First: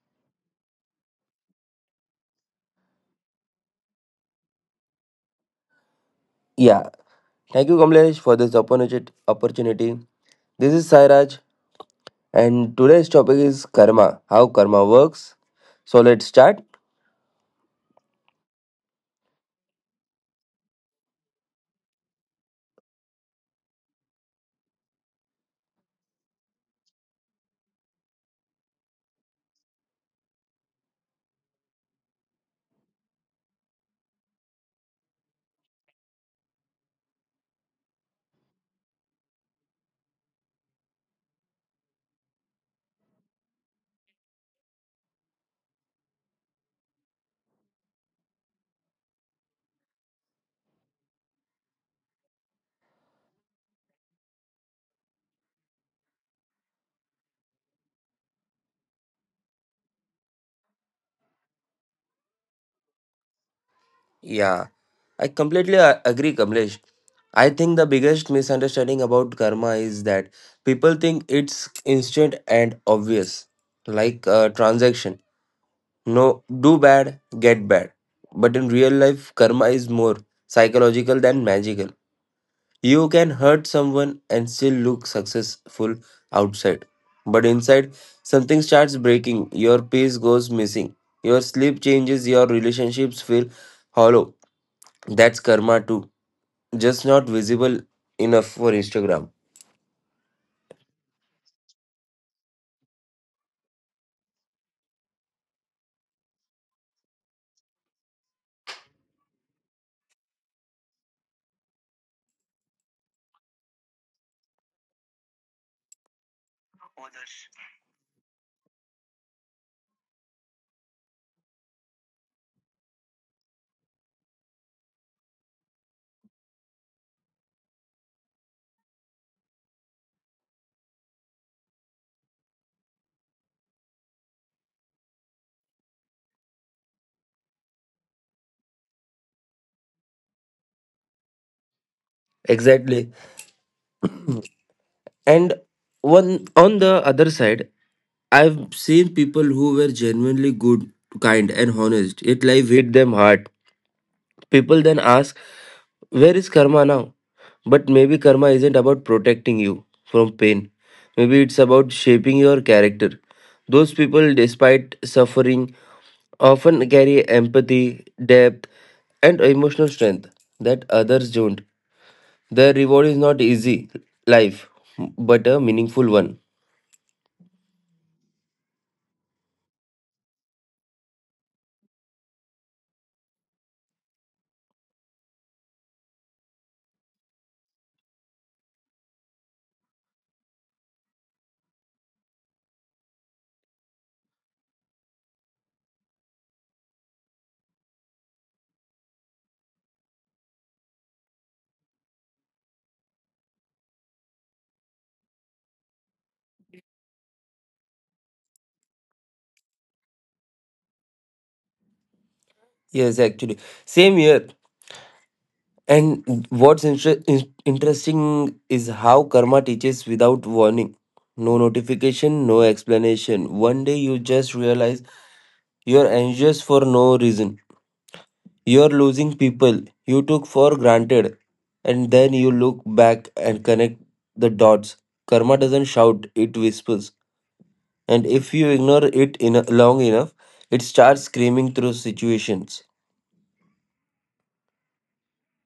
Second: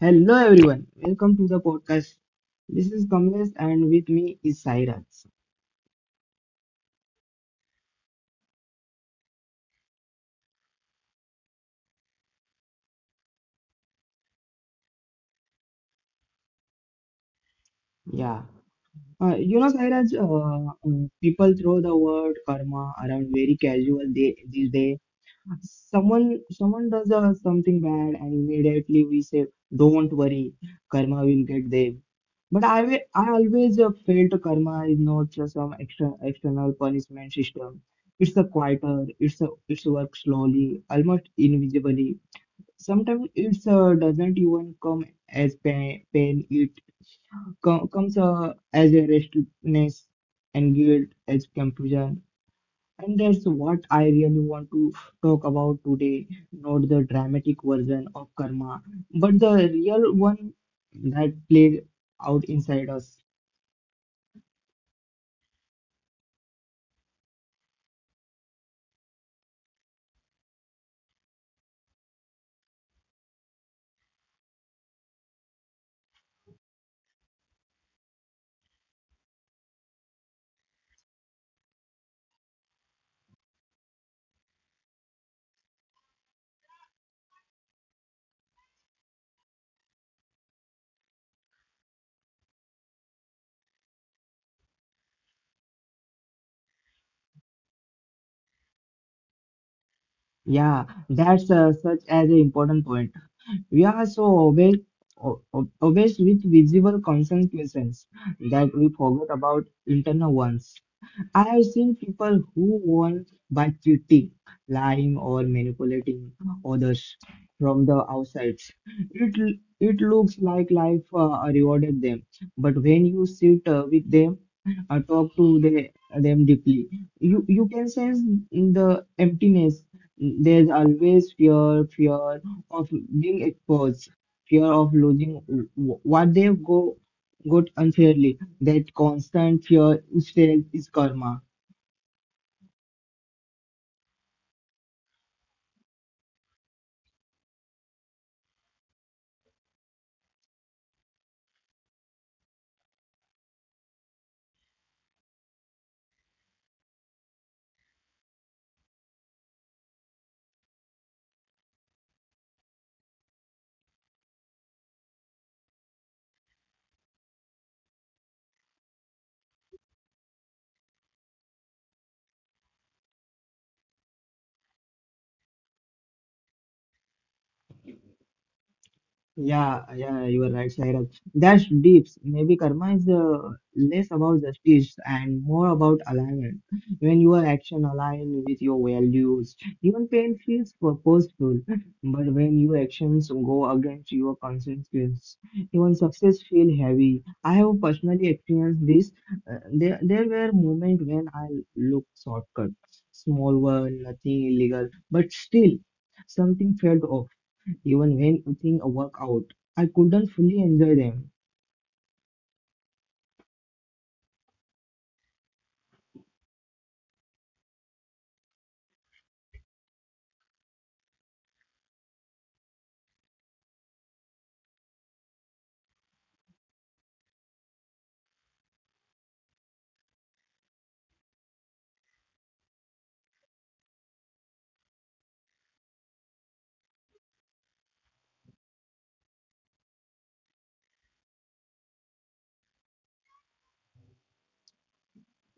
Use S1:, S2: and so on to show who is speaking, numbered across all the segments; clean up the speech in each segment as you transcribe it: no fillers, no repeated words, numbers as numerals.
S1: Hello everyone, welcome to the podcast. This is Kamlesh and with me is Sairaj.
S2: Yeah, thank you, Kamlesh, for this opportunity. This is Sairaj, and today's topic is karma, how karma works. So let's start.
S1: Yeah, you know Sairaj, people throw the word karma around very casual day these days. Someone does something bad and immediately we say, "Don't worry, karma will get them." But I always felt karma is not just some extra external punishment system. It's a quieter. It's a it's work slowly, almost invisibly. Sometimes it's doesn't even come as pain. It comes as a restlessness and guilt, as confusion. And that's what I really want to talk about today, not the dramatic version of karma, but the real one that plays out inside us.
S2: Yeah, I completely agree, Kamlesh. I think the biggest misunderstanding about karma is that people think it's instant and obvious, like a transaction. No, do bad, get bad. But in real life, karma is more psychological than magical. You can hurt someone and still look successful outside. But inside, something starts breaking. Your peace goes missing. Your sleep changes. Your relationships feel hollow. That's karma too. Just not visible enough for Instagram.
S1: Yeah, that's such as an important point. We are so always, always with visible consequences that we forget about internal ones. I have seen people who won by cheating, lying, or manipulating others from the outside. It looks like life rewarded them, but when you sit with them, talk to them deeply, you can sense the emptiness. There's always fear of being exposed, fear of losing what they go got unfairly. That constant fear is felt is karma.
S2: Exactly. And one on the other side, I've seen people who were genuinely good, kind, and honest. It life hit them hard. People then ask, where is karma now? But maybe karma isn't about protecting you from pain. Maybe it's about shaping your character. Those people, despite suffering, often carry empathy, depth, and emotional strength that others don't. Their reward is not easy life, but a meaningful one.
S1: Yeah, you are right, Sairaj. That's deep. Maybe karma is less about justice and more about alignment. When your action align with your values, even pain feels purposeful. But when your actions go against your conscience, even success feel heavy. I have personally experienced this. There there were moments when I looked shortcut, small one, nothing illegal, but still something felt off even when things work out. I couldn't fully enjoy them.
S2: Yes, actually. Same here. And what's interesting is how karma teaches without warning. No notification, no explanation. One day you just realize you're anxious for no reason. You're losing people you took for granted. And then you look back and connect the dots. Karma doesn't shout, it whispers. And if you ignore it long enough, it starts screaming through situations.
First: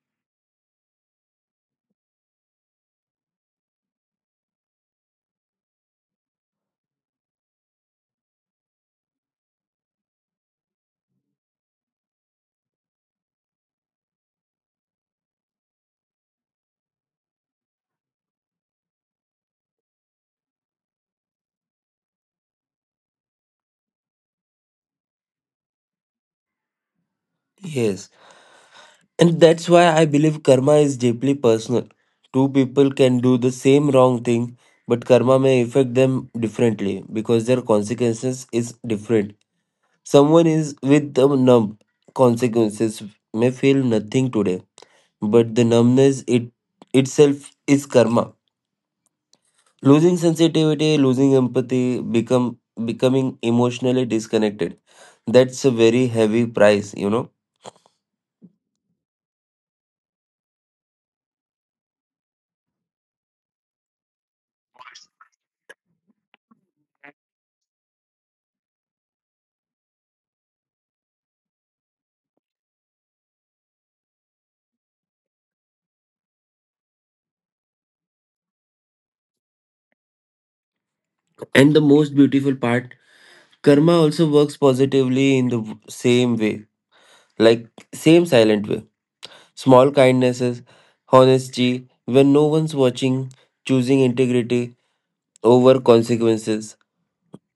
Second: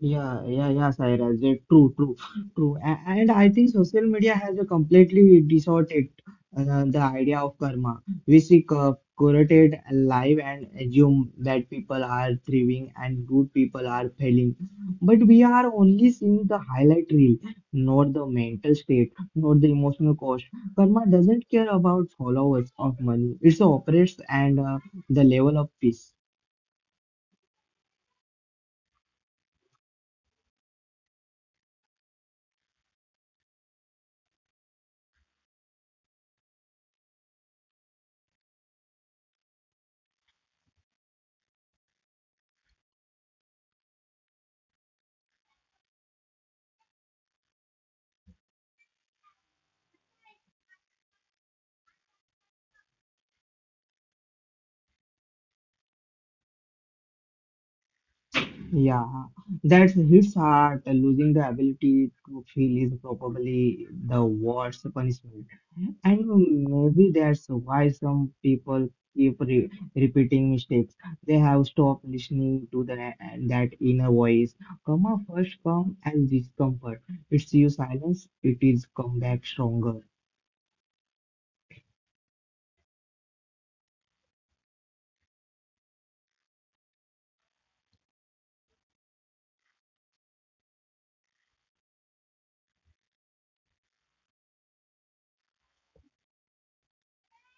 S1: Yeah, Sairaj. Yeah, true, true. And I think social media has a completely distorted the idea of karma. We see curated life and assume that people are thriving and good people are failing. But we are only seeing the highlight reel, not the mental state, not the emotional cost. Karma doesn't care about followers of money. It operates and the level of peace.
S2: Yes. And that's why I believe karma is deeply personal. Two people can do the same wrong thing, but karma may affect them differently because their consequences is different. Someone is with the numb consequences may feel nothing today, but the numbness it itself is karma. Losing sensitivity, losing empathy, become becoming emotionally disconnected. That's a very heavy price, you know.
S1: Yeah, that hits hard. Losing the ability to feel is probably the worst punishment. And maybe that's why some people keep re repeating mistakes. They have stopped listening to that inner voice. Karma first come as discomfort. It's you silence, it is come back stronger.
S2: And the most beautiful part: karma also works positively in the same way, like same silent way. Small kindnesses, honesty, when no one's watching, choosing integrity over consequences.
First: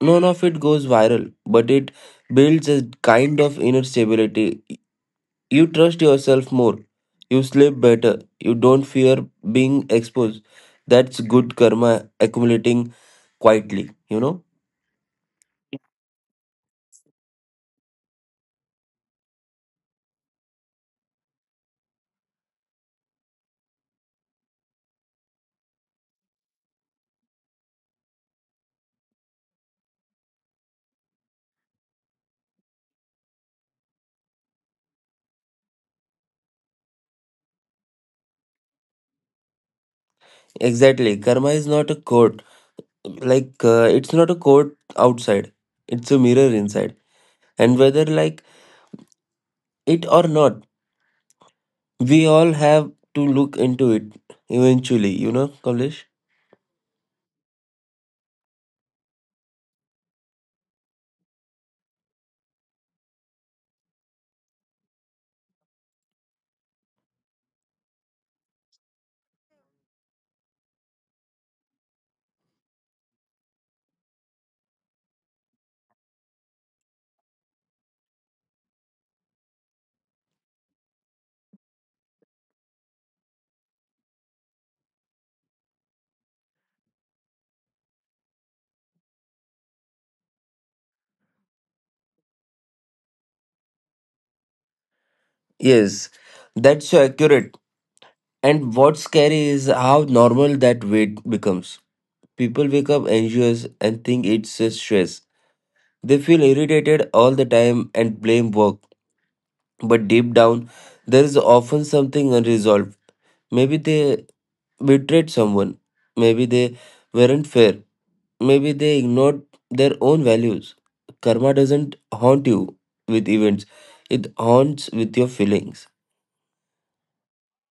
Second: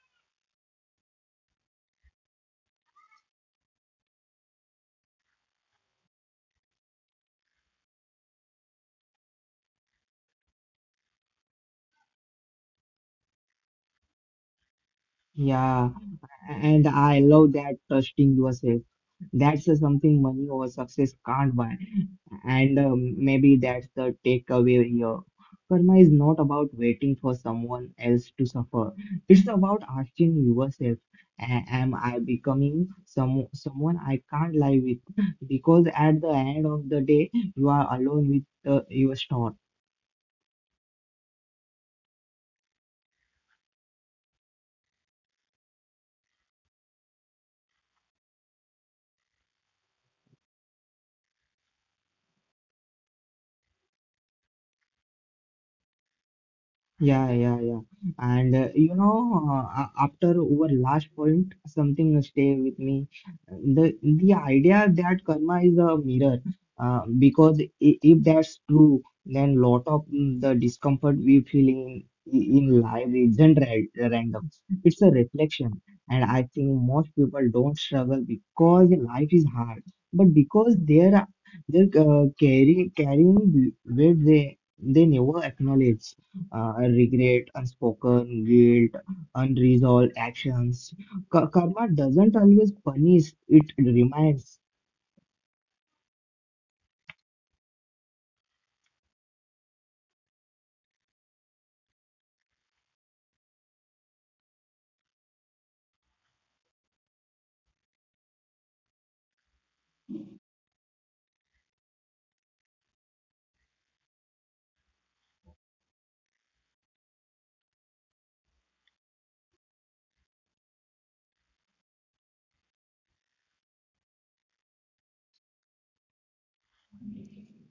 S2: None of it goes viral, but it builds a kind of inner stability. You trust yourself more, you sleep better, you don't fear being exposed. That's good karma accumulating quietly, you know?
S1: Yeah, and I love that trusting yourself. That's something money or success can't buy. And maybe that's the takeaway here. Karma is not about waiting for someone else to suffer. It's about asking yourself, "Am I becoming someone I can't live with? Because at the end of the day, you are alone with your storm."
S2: Exactly. Karma is not a code, like it's not a court outside, it's a mirror inside, and whether like it or not, we all have to look into it eventually, you know, Kamlesh.
S1: Yeah, yeah, yeah. And you know, after our last point, something stay with me. The idea that karma is a mirror, because if that's true, then lot of the discomfort we feel in life isn't random. It's a reflection, and I think most people don't struggle because life is hard, but because they're carrying weight they never acknowledge, regret, unspoken guilt, unresolved actions. Karma doesn't always punish, it reminds.
S2: Yes, that's so accurate. And what's scary is how normal that weight becomes. People wake up anxious and think it's a stress, they feel irritated all the time and blame work. But deep down, there is often something unresolved. Maybe they betrayed someone. Maybe they weren't fair. Maybe they ignored their own values. Karma doesn't haunt you with events, it haunts with your feelings.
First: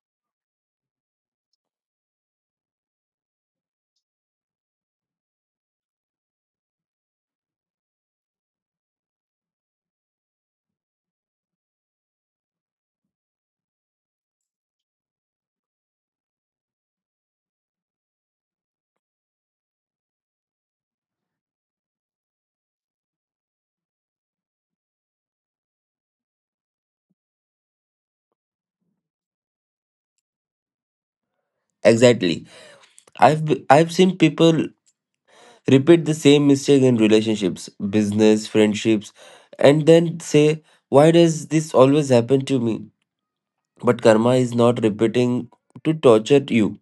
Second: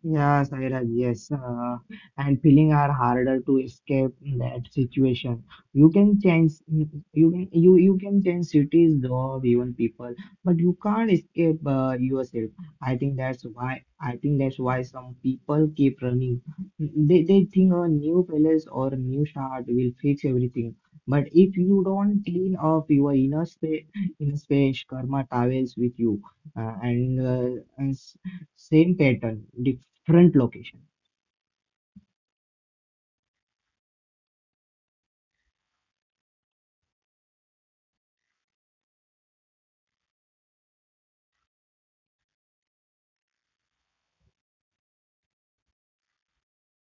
S1: Yeah, Sairaj, yes. And feeling are harder to escape that situation. You can change, you can change cities, job, even people, but you can't escape yourself. I think that's why some people keep running. They think a new palace or a new start will fix everything. But if you don't clean up your inner space, karma travels with you, and same pattern front location.
S2: Exactly. I've seen people repeat the same mistake in relationships, business, friendships, and then say, why does this always happen to me? But karma is not repeating to torture you,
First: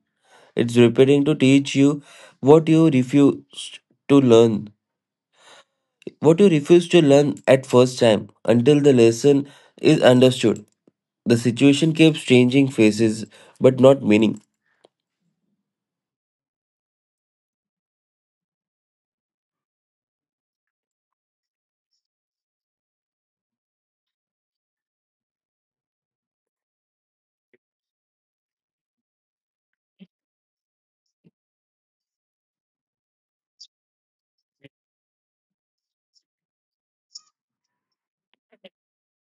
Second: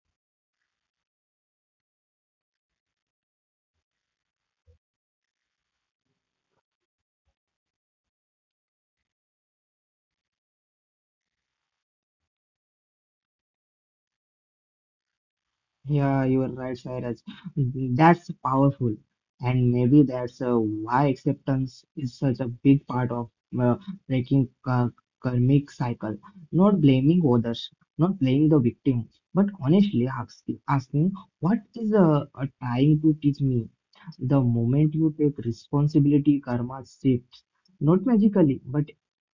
S2: it's repeating to teach you what you refuse to learn. What you refuse to learn at first time until the lesson is understood. The situation keeps changing faces but not meaning.
S1: Yeah, you are right, Sairaj. That's powerful. And maybe that's why acceptance is such a big part of uh, breaking karmic cycle. Not blaming others, not blaming the victim, but honestly asking what is trying to teach me? The moment you take responsibility, karma shifts. Not magically, but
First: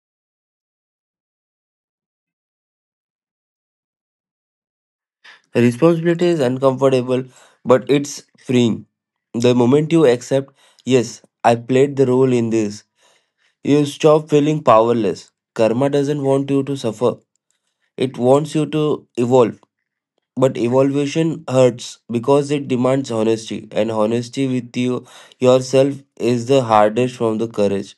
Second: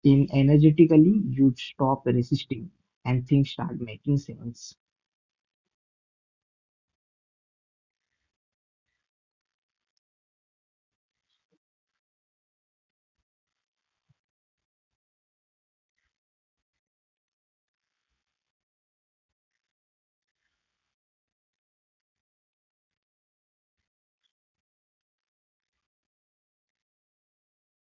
S1: in energetically, you stop resisting and things start making sense.
S2: Responsibility is uncomfortable but it's freeing. The moment you accept, yes, I played the role in this, you stop feeling powerless. Karma doesn't want you to suffer, it wants you to evolve. But evolution hurts because it demands honesty, and honesty with yourself is the hardest from the courage.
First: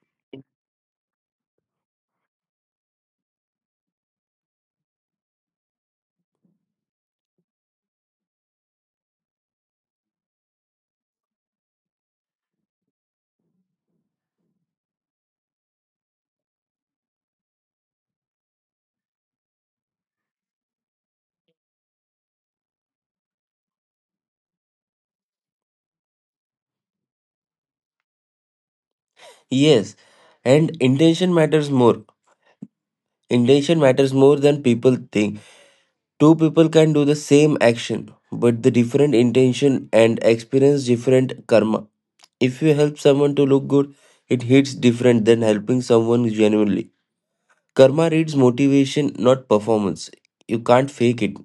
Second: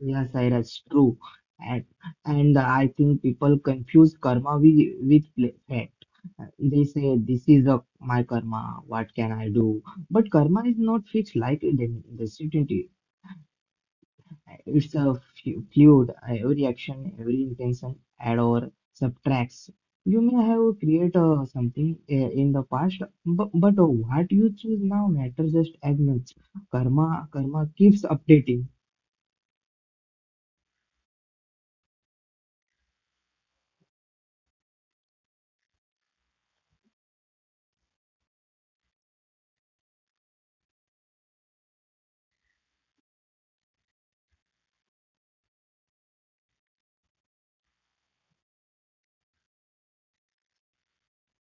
S1: Yes, that's true. And, and I think people confuse karma with fact. They say, this is a, my karma, what can I do? But karma is not fixed like the destiny. It's a fluid. Every action, every intention add or subtracts. You may have created something in the past, but what you choose now matters just as much. Karma keeps updating.
S2: Yes, and intention matters more. Intention matters more than people think. Two people can do the same action, but the different intention and experience different karma. If you help someone to look good, it hits different than helping someone genuinely. Karma reads motivation, not performance. You can't fake it.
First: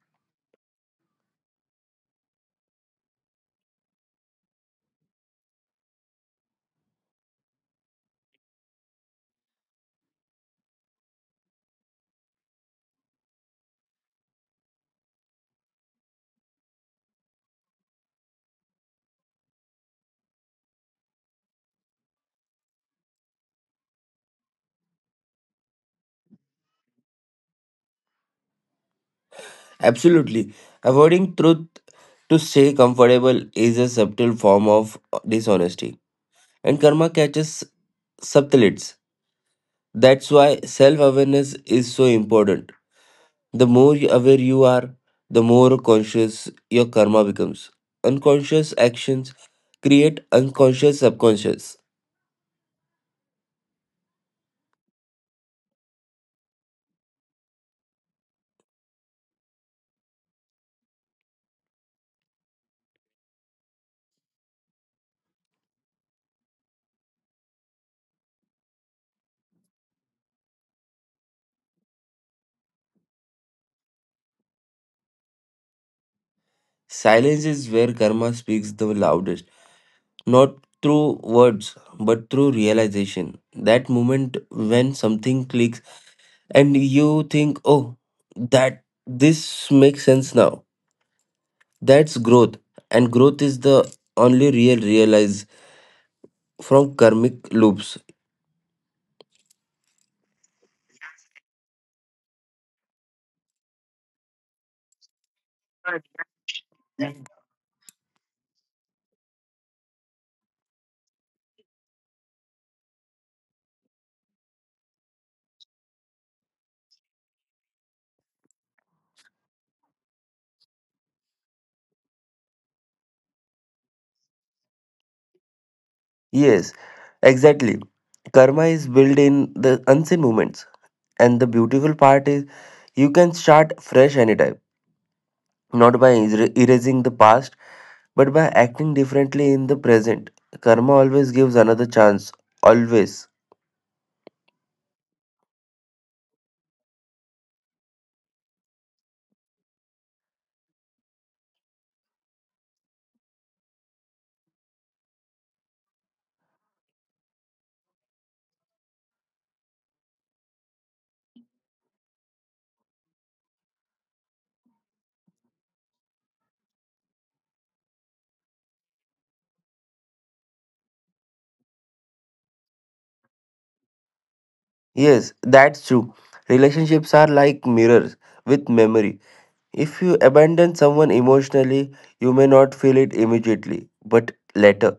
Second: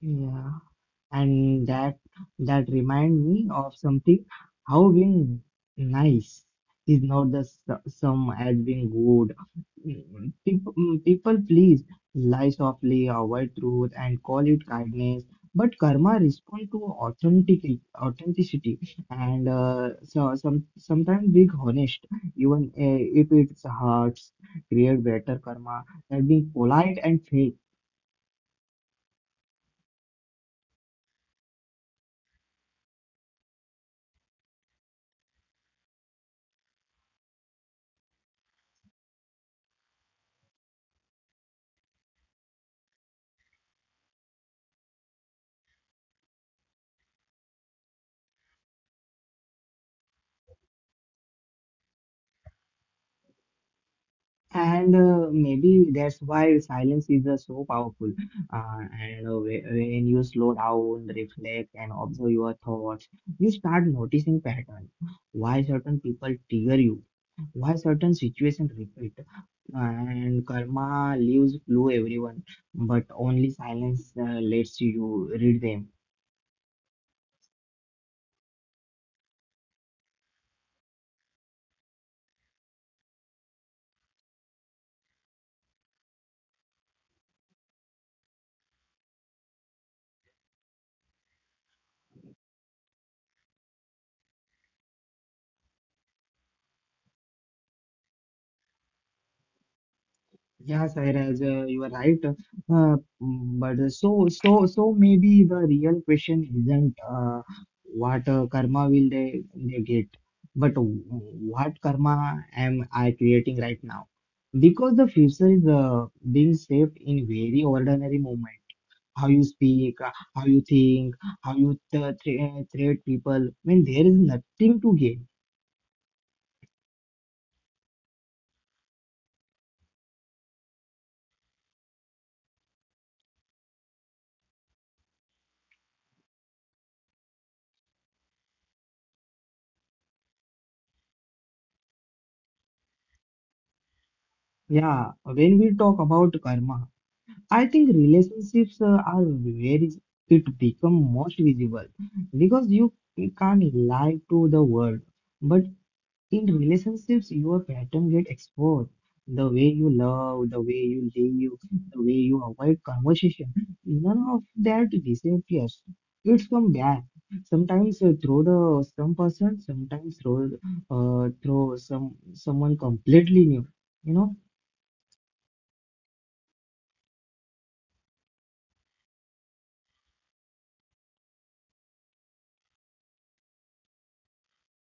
S1: Yeah. And that remind me of something, how being nice is not the same as being good. People please, lie softly, avoid truth and call it kindness, but karma respond to authenticity, and so sometimes being honest, even if it hurts, create better karma than being polite and fake.
S2: Absolutely. Avoiding truth to stay comfortable is a subtle form of dishonesty. And karma catches subtleties. That's why self awareness is so important. The more aware you are, the more conscious your karma becomes. Unconscious actions create unconscious subconscious.
S1: And maybe that's why silence is so powerful. When you slow down, reflect, and observe your thoughts, you start noticing patterns. Why certain people trigger you? Why certain situations repeat? And karma leaves clue everyone, but only silence lets you read them.
S2: Silence is where karma speaks the loudest, not through words but through realization. That moment when something clicks and you think, oh, that this makes sense now. That's growth, and growth is the only real realize from karmic loops.
S1: Yeah, Sairaj, you are right. But so maybe the real question isn't what karma will they get, but what karma am I creating right now? Because the future is being shaped in very ordinary moment. How you speak, how you think, how you treat people when there is nothing to gain.
S2: Yes, exactly. Karma is built in the unseen moments. And the beautiful part is you can start fresh anytime, not by erasing the past, but by acting differently in the present. Karma always gives another chance. Always.
S1: Yeah, when we talk about karma, I think relationships are where it become most visible because you can't lie to the world. But in relationships, your pattern get exposed. The way you love, the way you live, the way you avoid conversation, none of that disappears. It's come back. Sometimes through the some person, sometimes through someone completely new. You know.
S2: Yes, that's true. Relationships are like mirrors with memory. If you abandon someone emotionally, you may not feel it immediately, but later.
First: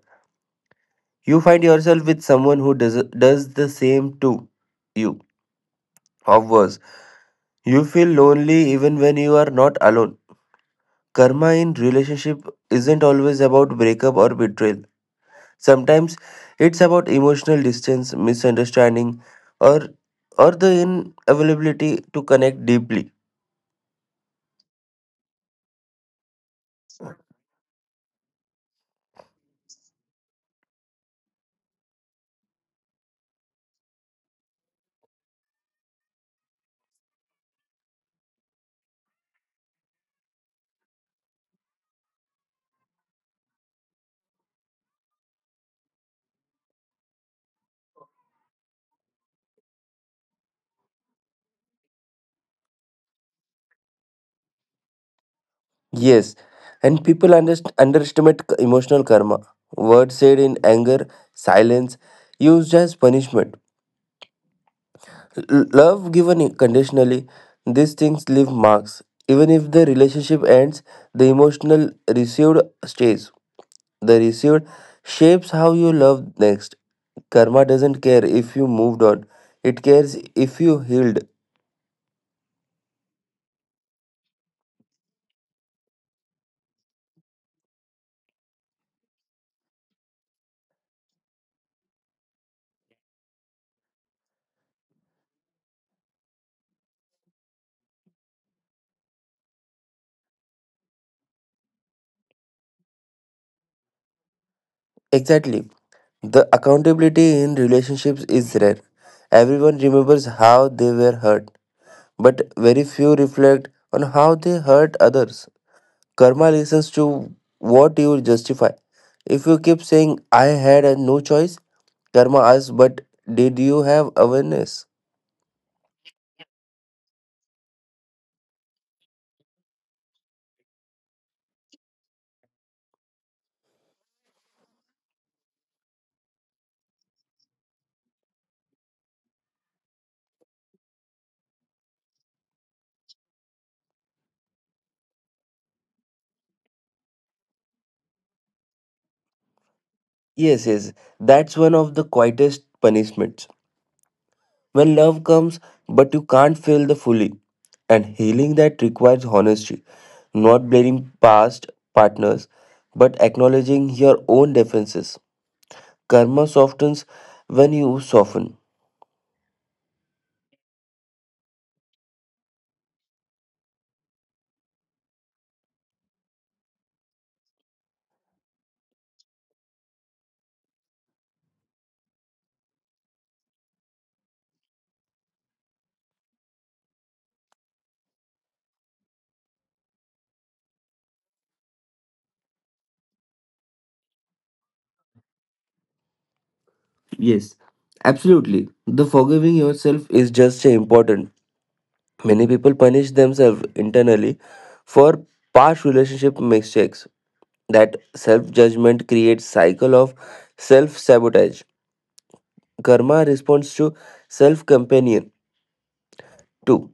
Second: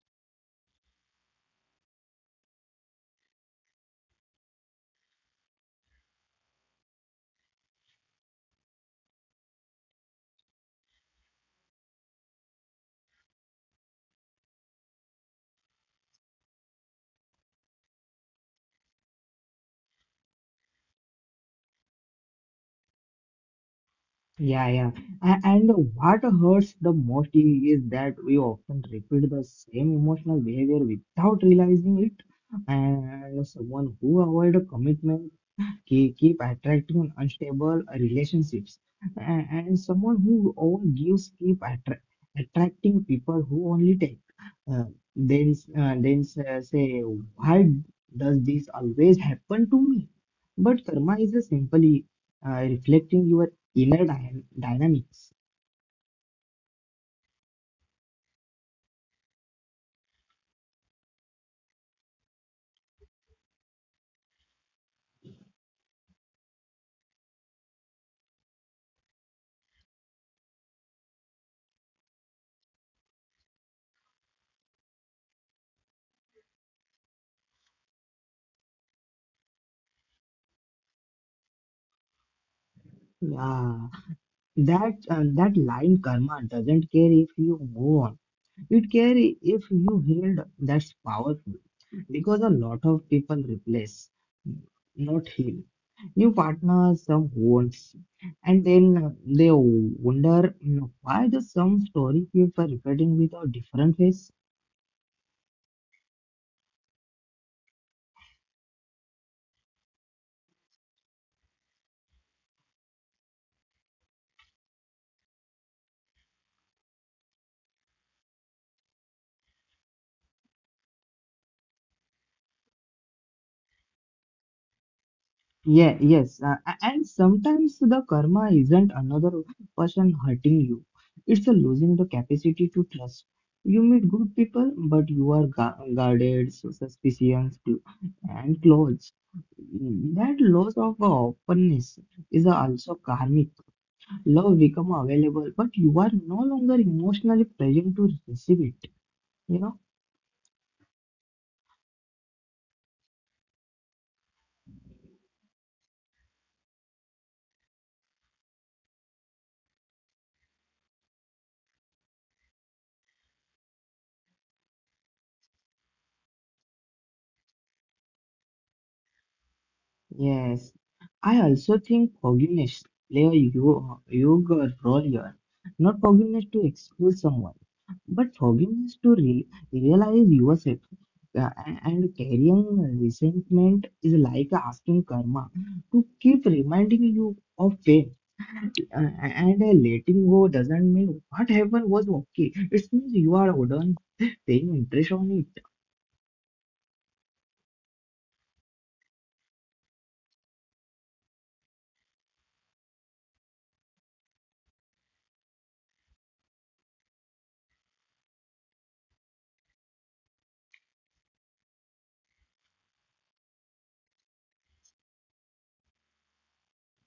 S2: You find yourself with someone who does the same to you, or worse. You feel lonely even when you are not alone. Karma in relationship isn't always about breakup or betrayal. Sometimes it's about emotional distance, misunderstanding, or or the inavailability to connect deeply.
S1: Yeah, yeah. And what hurts the most is that we often repeat the same emotional behavior without realizing it. And someone who avoid a commitment keep attracting unstable relationships, and someone who overgives keep attracting people who only take, uh, say why does this always happen to me, but karma is a simply reflecting your inner dynamics.
S2: Yes, and people underestimate emotional karma. Words said in anger, silence, used as punishment, love given conditionally, these things leave marks. Even if the relationship ends, the emotional received stays. The received shapes how you love next. Karma doesn't care if you moved on, it cares if you healed.
S1: Yeah, that line, "Karma doesn't care if you move on, it care if you healed," that's powerful because a lot of people replace not heal. New partners, some wounds, and then they wonder, you know, why does some story keep repeating with a different face?
S2: Exactly. The accountability in relationships is rare. Everyone remembers how they were hurt, but very few reflect on how they hurt others. Karma listens to what you justify. If you keep saying, I had a no choice, karma asks, but did you have awareness?
S1: Yeah, yes, and sometimes the karma isn't another person hurting you. It's a losing the capacity to trust. You meet good people, but you are guarded, so suspicions, cl- and closed. That loss of openness is also karmic. Love become available, but you are no longer emotionally present to receive it. You know?
S2: Yes, that's one of the quietest punishments. When love comes, but you can't feel the fully. And healing that requires honesty, not blaming past partners, but acknowledging your own defenses. Karma softens when you soften.
S1: Yes. I also think forgiveness play a huge role here. Not forgiveness to excuse someone, but forgiveness to realize yourself. And carrying resentment is like asking karma to keep reminding you of pain. And Letting go doesn't mean what happened was okay. It means you are done paying interest on it.
S2: Yes, absolutely. The forgiving yourself is just as important. Many people punish themselves internally for past relationship mistakes. That self judgment creates cycle of self sabotage. Karma responds to self companion too.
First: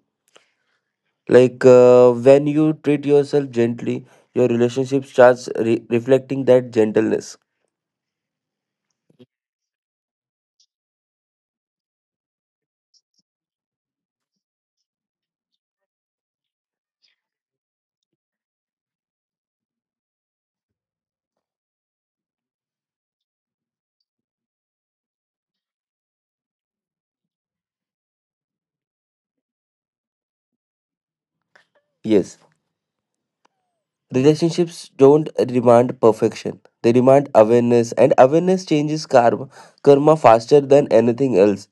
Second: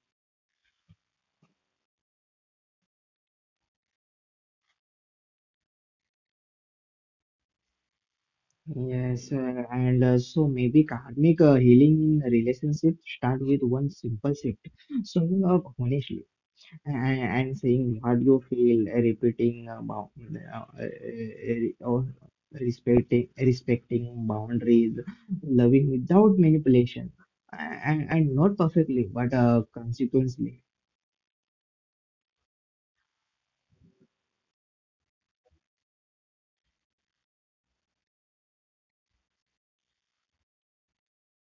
S2: Like when you treat yourself gently, your relationship starts reflecting that gentleness.
S1: Yes, and so maybe karmic healing in relationship start with one simple shift, showing up honestly and saying what you feel, repeating about or respecting boundaries, loving without manipulation, and not perfectly but consequently.
S2: Yes. Relationships don't demand perfection. They demand awareness, and awareness changes karma faster than anything else.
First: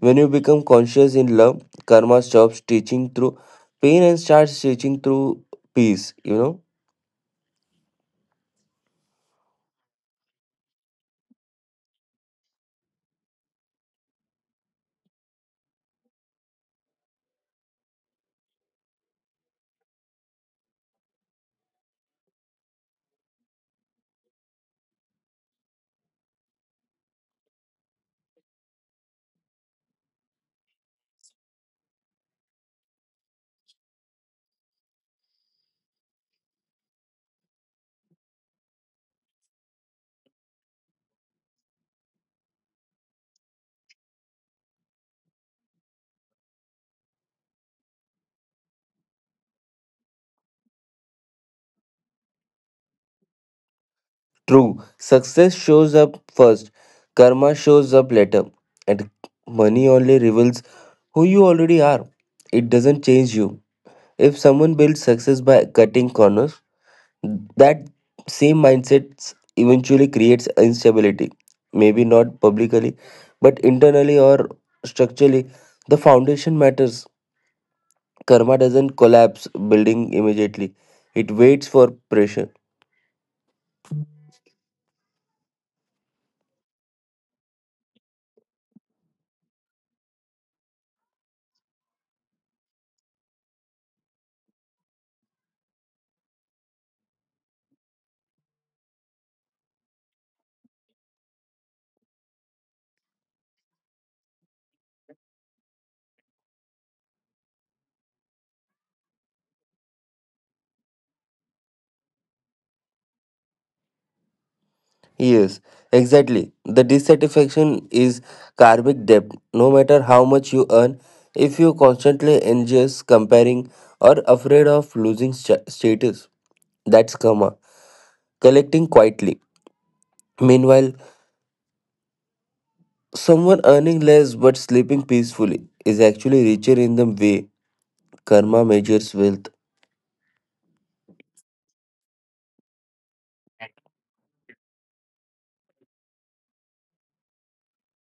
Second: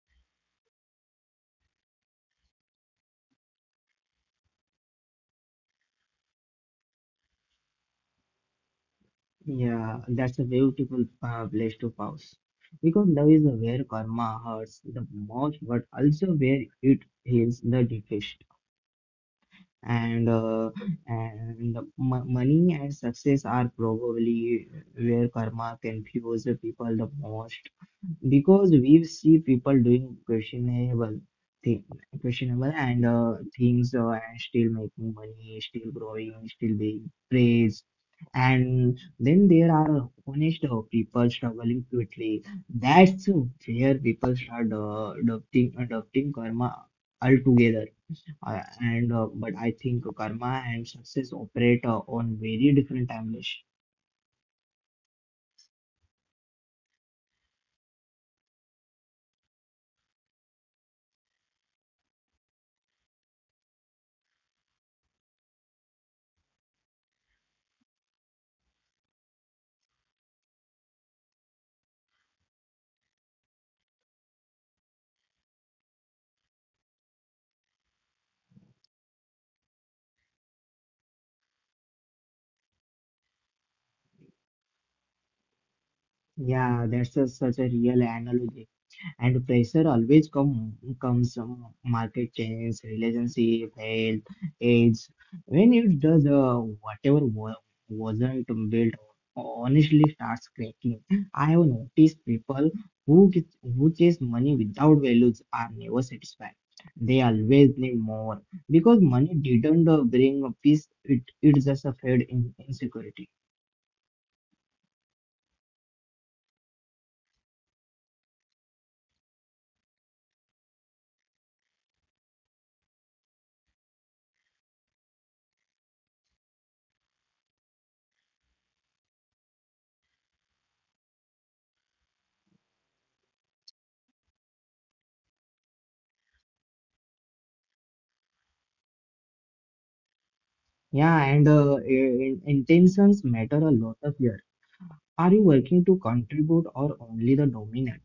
S2: When you become conscious in love, karma stops teaching through pain and starts teaching through peace. You know,
S1: Yeah, that's a beautiful place to pause because love is where karma hurts the most, but also where it heals the deepest. And uh, and money and success are probably where karma confuses people the most because we see people doing questionable thing, questionable and things and still making money, still growing, still being praised. And then there are honest people struggling quickly. That's where people start adopting karma altogether. And But I think karma and success operate on very different timelines.
S2: true. Success shows up first, karma shows up later, and money only reveals who you already are. It doesn't change you. If someone builds success by cutting corners, that same mindset eventually creates instability, maybe not publicly, but internally or structurally. The foundation matters. Karma doesn't collapse building immediately, it waits for pressure.
S1: Yeah, that's such a real analogy. And pressure always comes from market change, relationship, health, age. When it does, whatever wasn't built honestly starts cracking. I have noticed people who who chase money without values are never satisfied. They always need more because money didn't bring a peace. It just a fed in insecurity.
S2: Yes, exactly. The dissatisfaction is karmic debt. No matter how much you earn, if you're constantly anxious, comparing, or afraid of losing status, that's karma. Collecting quietly. Meanwhile, someone earning less but sleeping peacefully is actually richer in the way karma measures wealth.
S1: Yeah, and intentions matter a lot of here. Are you working to contribute or only the dominant?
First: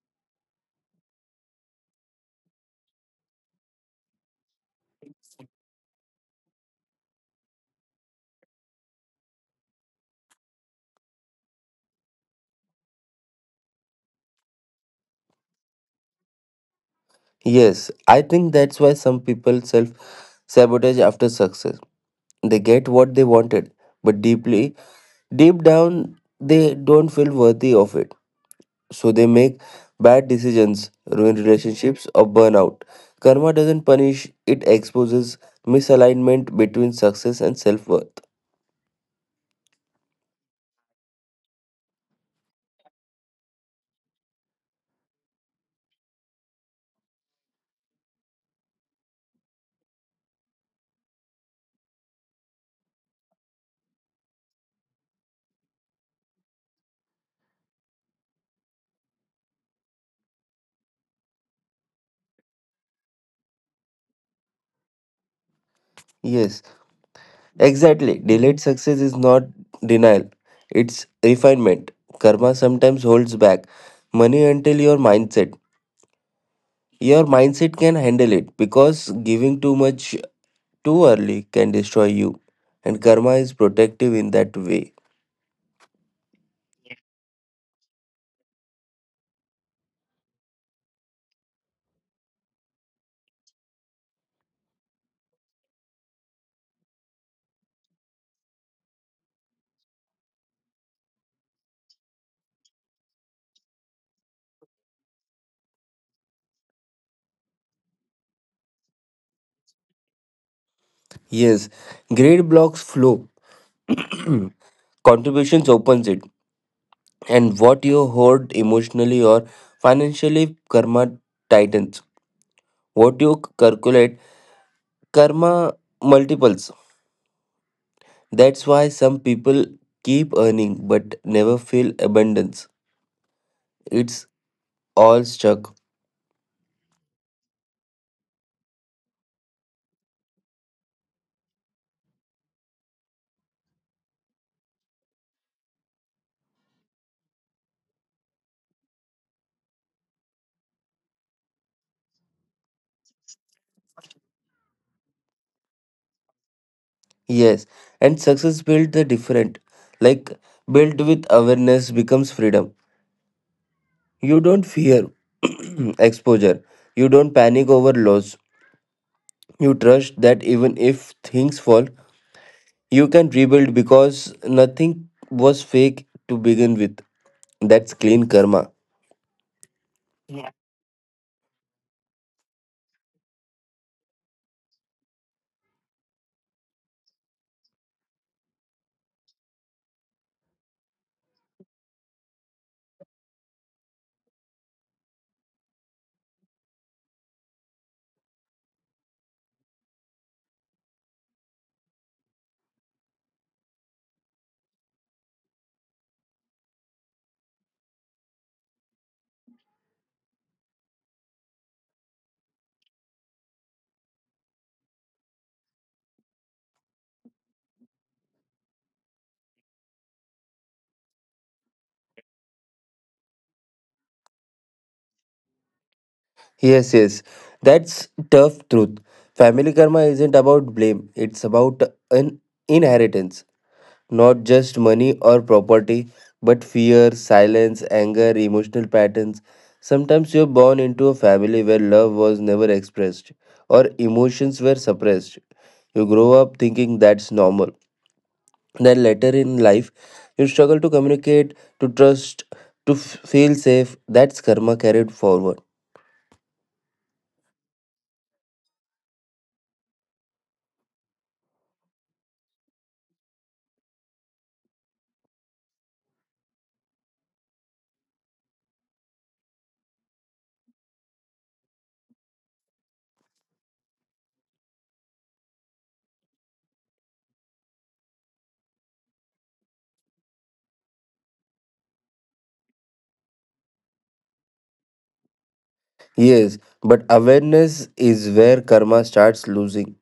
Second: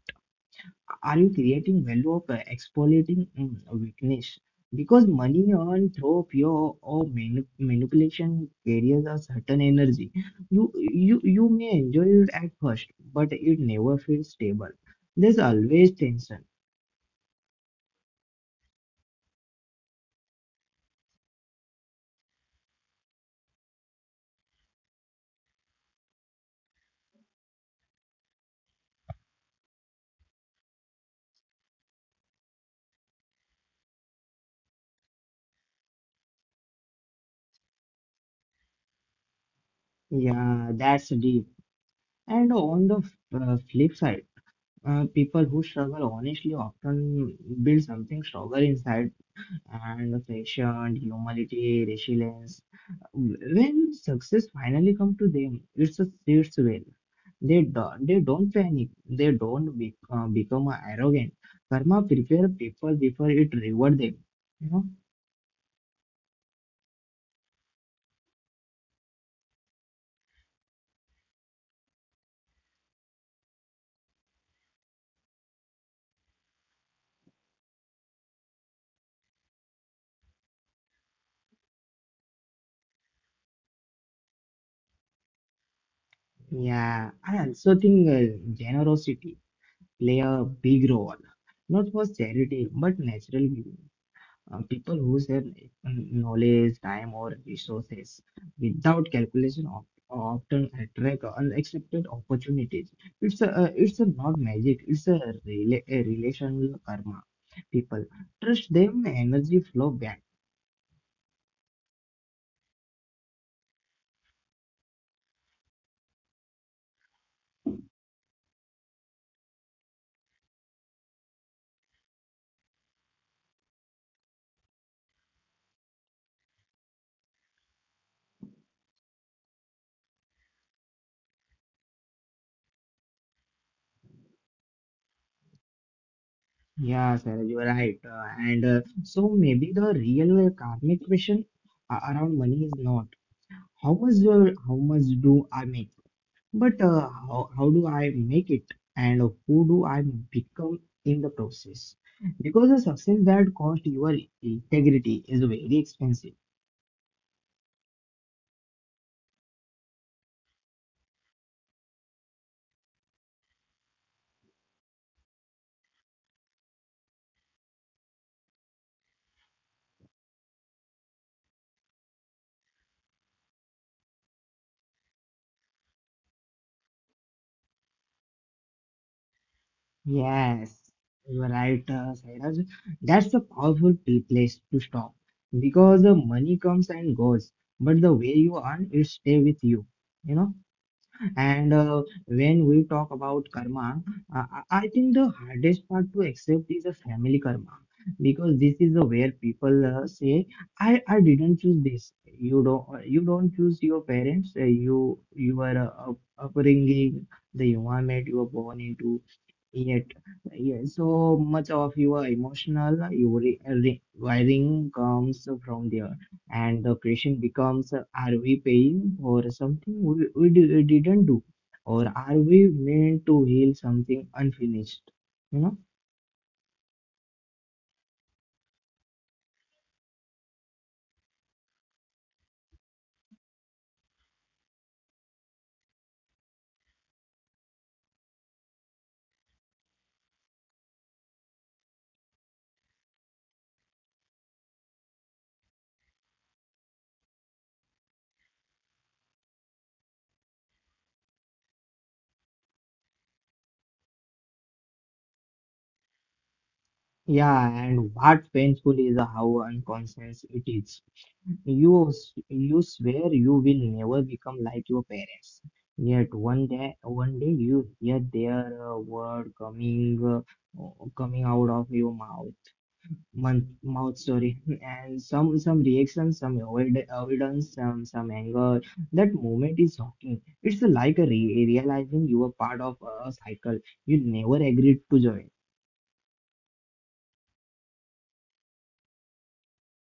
S1: Are you creating value or exploiting weakness? Because money earned through fear or manipulation carries a certain energy. You may enjoy it at first, but it never feels stable. There's always tension.
S2: Yes, I think that's why some people self sabotage after success. They get what they wanted, but deep down, they don't feel worthy of it. So they make bad decisions, ruin relationships, or burn out. Karma doesn't punish, it exposes misalignment between success and self worth.
S1: Yeah, that's deep. And on the flip side, people who struggle honestly often build something stronger inside and patient, humility, resilience. When success finally come to them, it's a sits well. They don't panic. They don't be, become arrogant. Karma prepare people before it reward them. You know?
S2: Yes. Exactly. Delayed success is not denial, it's refinement. Karma sometimes holds back money until your mindset can handle it because giving too much too early can destroy you. And karma is protective in that way.
S1: Yeah. I also think generosity play a big role, not for charity but natural. People who their knowledge, time, or resources without calculation of, often attract unexpected opportunities. It's a not magic. It's a, a relational karma. People trust them, energy flow back.
S2: Yes, greed blocks flow, contributions opens it. And what you hoard emotionally or financially, karma tightens. What you calculate, karma multiples. That's why some people keep earning but never feel abundance. It's all stuck.
S1: Yeah, sir, you are right. And So maybe the real karmic question around money is not how much do I make? But how do I make it and who do I become in the process? Because a success that cost your integrity is very expensive.
S2: Yes, and success built the different. Like built with awareness becomes freedom. You don't fear exposure. You don't panic over loss. You trust that even if things fall, you can rebuild because nothing was fake to begin with. That's clean karma.
S1: Yes, you are right, Sairaj. That's a powerful place to stop because the money comes and goes, but the way you earn it stay with you. You know, and when we talk about karma, uh, I think the hardest part to accept is a family karma because this is the where people say, "I didn't choose this." You don't choose your parents. You your uh, upbringing, the environment you were born into. Yet, yeah, so much of your emotional wiring comes from there, and the question becomes: are we paying for something we didn't do, or are we meant to heal something unfinished? You know?
S2: Yes. That's tough truth. Family karma isn't about blame. It's about an inheritance, not just money or property, but fear, silence, anger, emotional patterns. Sometimes you're born into a family where love was never expressed or emotions were suppressed. You grow up thinking that's normal. Then later in life, you struggle to communicate, to trust, to feel safe. That's karma carried forward.
S1: Yeah, and what painful is how unconscious it is. You swear you will never become like your parents. Yet one day you hear their word coming, uh, coming out of your mouth, mouth sorry, and some reaction, some avoidance, some anger. That moment is shocking. It's like a re realizing you are part of a cycle you never agreed to join.
S2: Yes, but awareness is where karma starts losing.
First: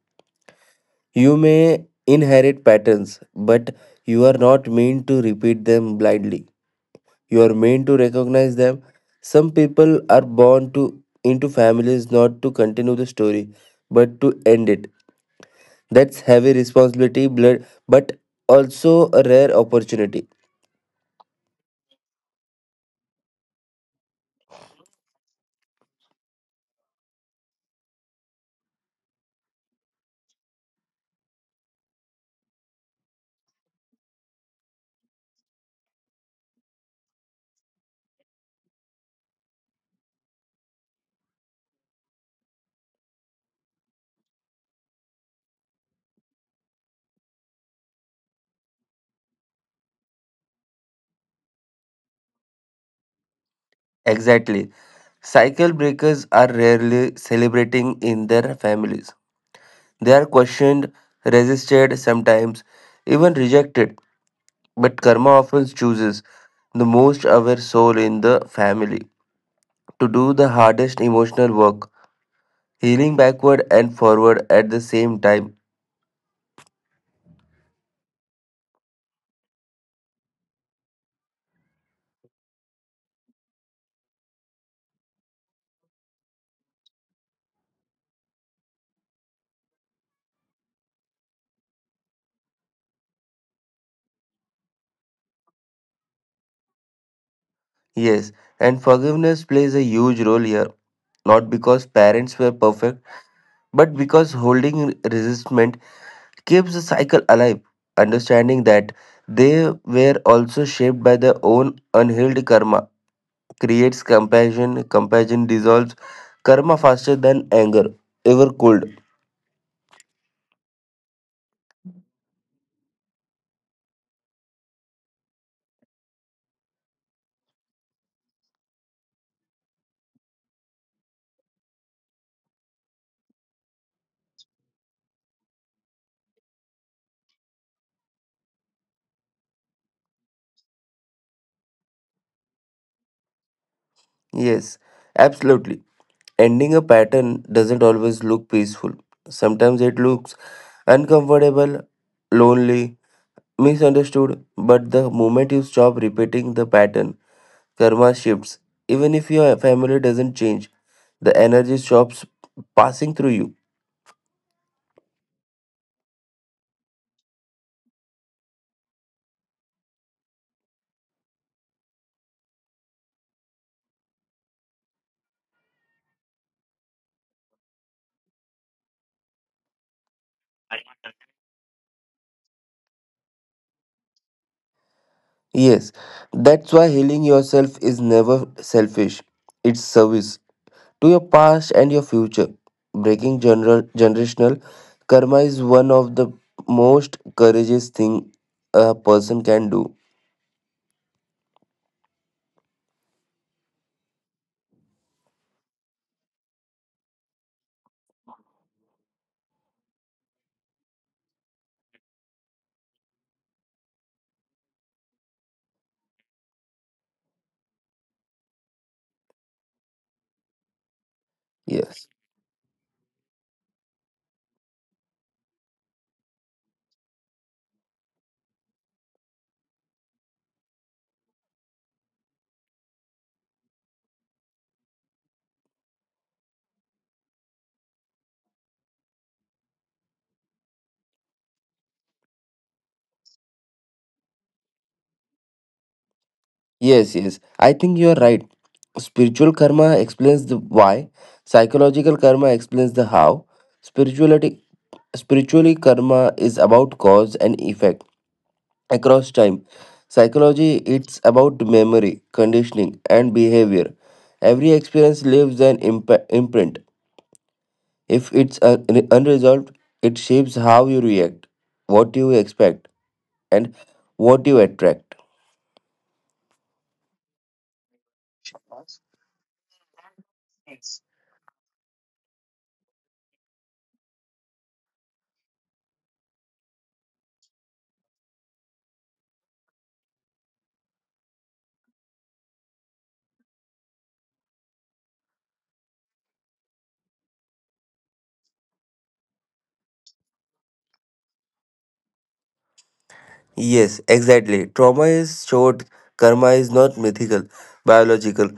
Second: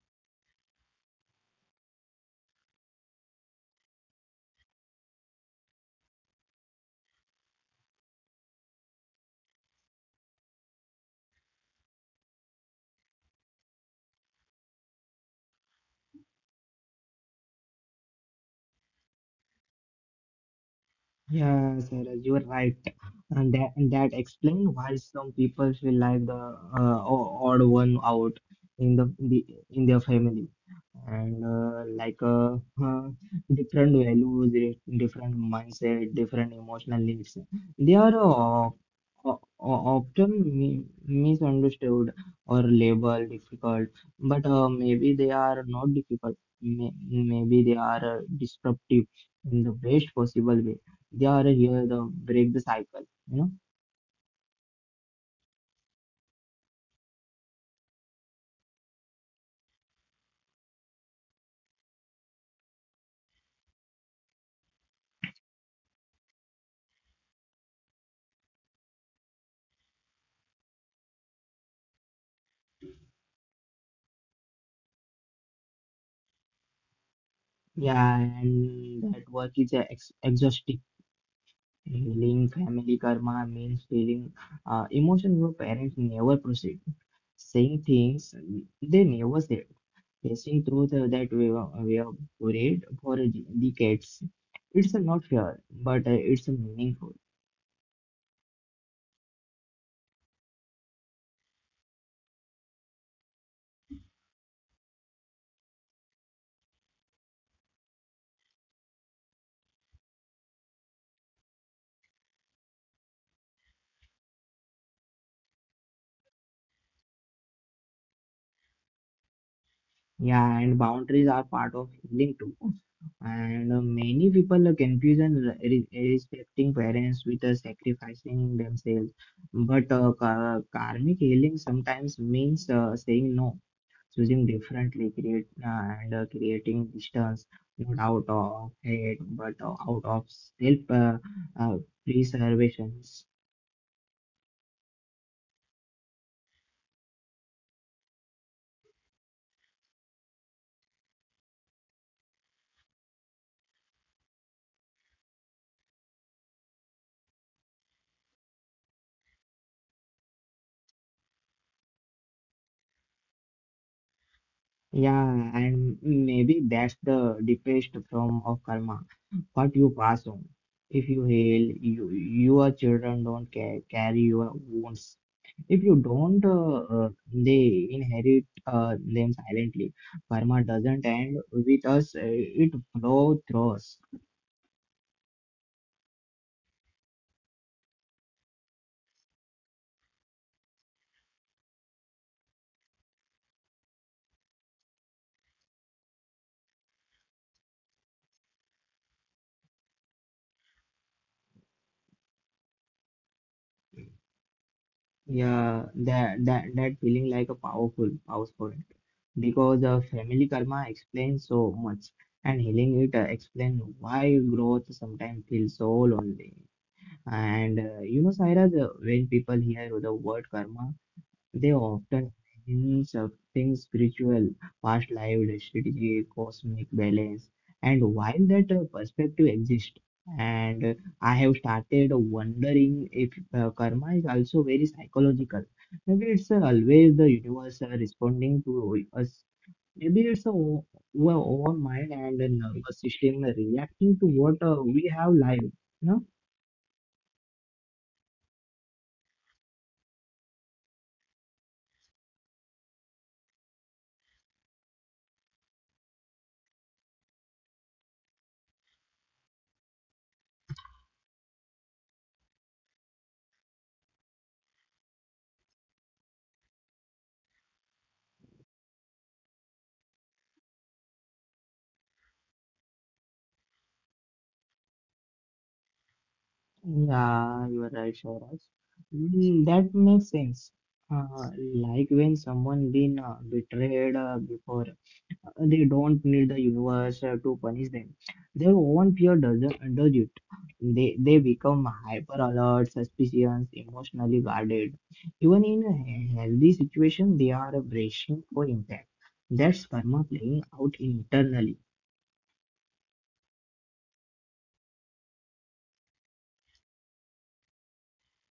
S2: You may inherit patterns, but you are not meant to repeat them blindly. You are meant to recognize them. Some people are born to into families not to continue the story, but to end it. That's heavy responsibility, blood, but also a rare opportunity.
S1: Yeah, Sarah, you're right, and that explains why some people feel like the o- odd one out the in their family, and uh, different values, different mindset, different emotional needs. They are often misunderstood or labeled difficult, but maybe they are not difficult. Maybe they are disruptive in the best possible way they are here to break the cycle, you know.
S2: Exactly. Cycle breakers are rarely celebrating in their families. They are questioned, resisted, sometimes even rejected, but karma often chooses the most aware soul in the family to do the hardest emotional work, healing backward and forward at the same time.
S1: Yeah, and that work is a ex exhausting. Healing family karma means feeling emotions your parents never proceed, saying things they never said, facing truth that we were buried for decades. It's not fair, but it's meaningful.
S2: Yes, and forgiveness plays a huge role here, not because parents were perfect, but because holding resentment keeps the cycle alive. Understanding that they were also shaped by their own unhealed karma creates compassion. Compassion dissolves karma faster than anger ever could.
S1: Yeah, and boundaries are part of healing too. And many people confuse and respecting parents with sacrificing themselves. But karmic healing sometimes means saying no, choosing differently, create and creating distance, not out of hate, but out of self uh, preservation.
S2: Yes, absolutely. Ending a pattern doesn't always look peaceful. Sometimes it looks uncomfortable, lonely, misunderstood. But the moment you stop repeating the pattern, karma shifts. Even if your family doesn't change, the energy stops passing through you.
S1: Yeah, and maybe that's the deepest form of karma. What you pass on. If you heal, you, your children don't ca carry your wounds. If you don't, they inherit them silently. Karma doesn't end with us, it flows through us.
S2: Yes, that's why healing yourself is never selfish. It's service to your past and your future. Breaking generational karma is one of the most courageous thing a person can do.
S1: Yeah, that feeling like a powerful because family karma explains so much, and healing it explains why growth sometimes feels so lonely. And you know, Sairaj, when people hear the word karma, they
S2: Yes.
S1: often mean something spiritual, past life, strategy, cosmic balance. And while that perspective exists, and I have started wondering if karma is also very psychological. Maybe it's always the universe responding to us. Maybe it's our own mind and the nervous system reacting to what we have live.
S2: Yes. I think you are right. Spiritual karma explains the why, psychological karma explains the how. Spirituality spiritually karma is about cause and effect across time. Psychology it's about memory, conditioning and behavior. Every experience leaves an imprint. If it's unresolved, it shapes how you react, what you expect, and what you attract.
S1: Yeah, you are right, Shivraj. Mm, that makes sense. Like when someone been betrayed before, they don't need the universe to punish them. Their own fear doesn't does it. They become hyper alert, suspicious, emotionally guarded. Even in a healthy situation, they are bracing for impact. That's karma playing out internally.
S2: Yes, exactly. Trauma is short, karma is not mythical, biological.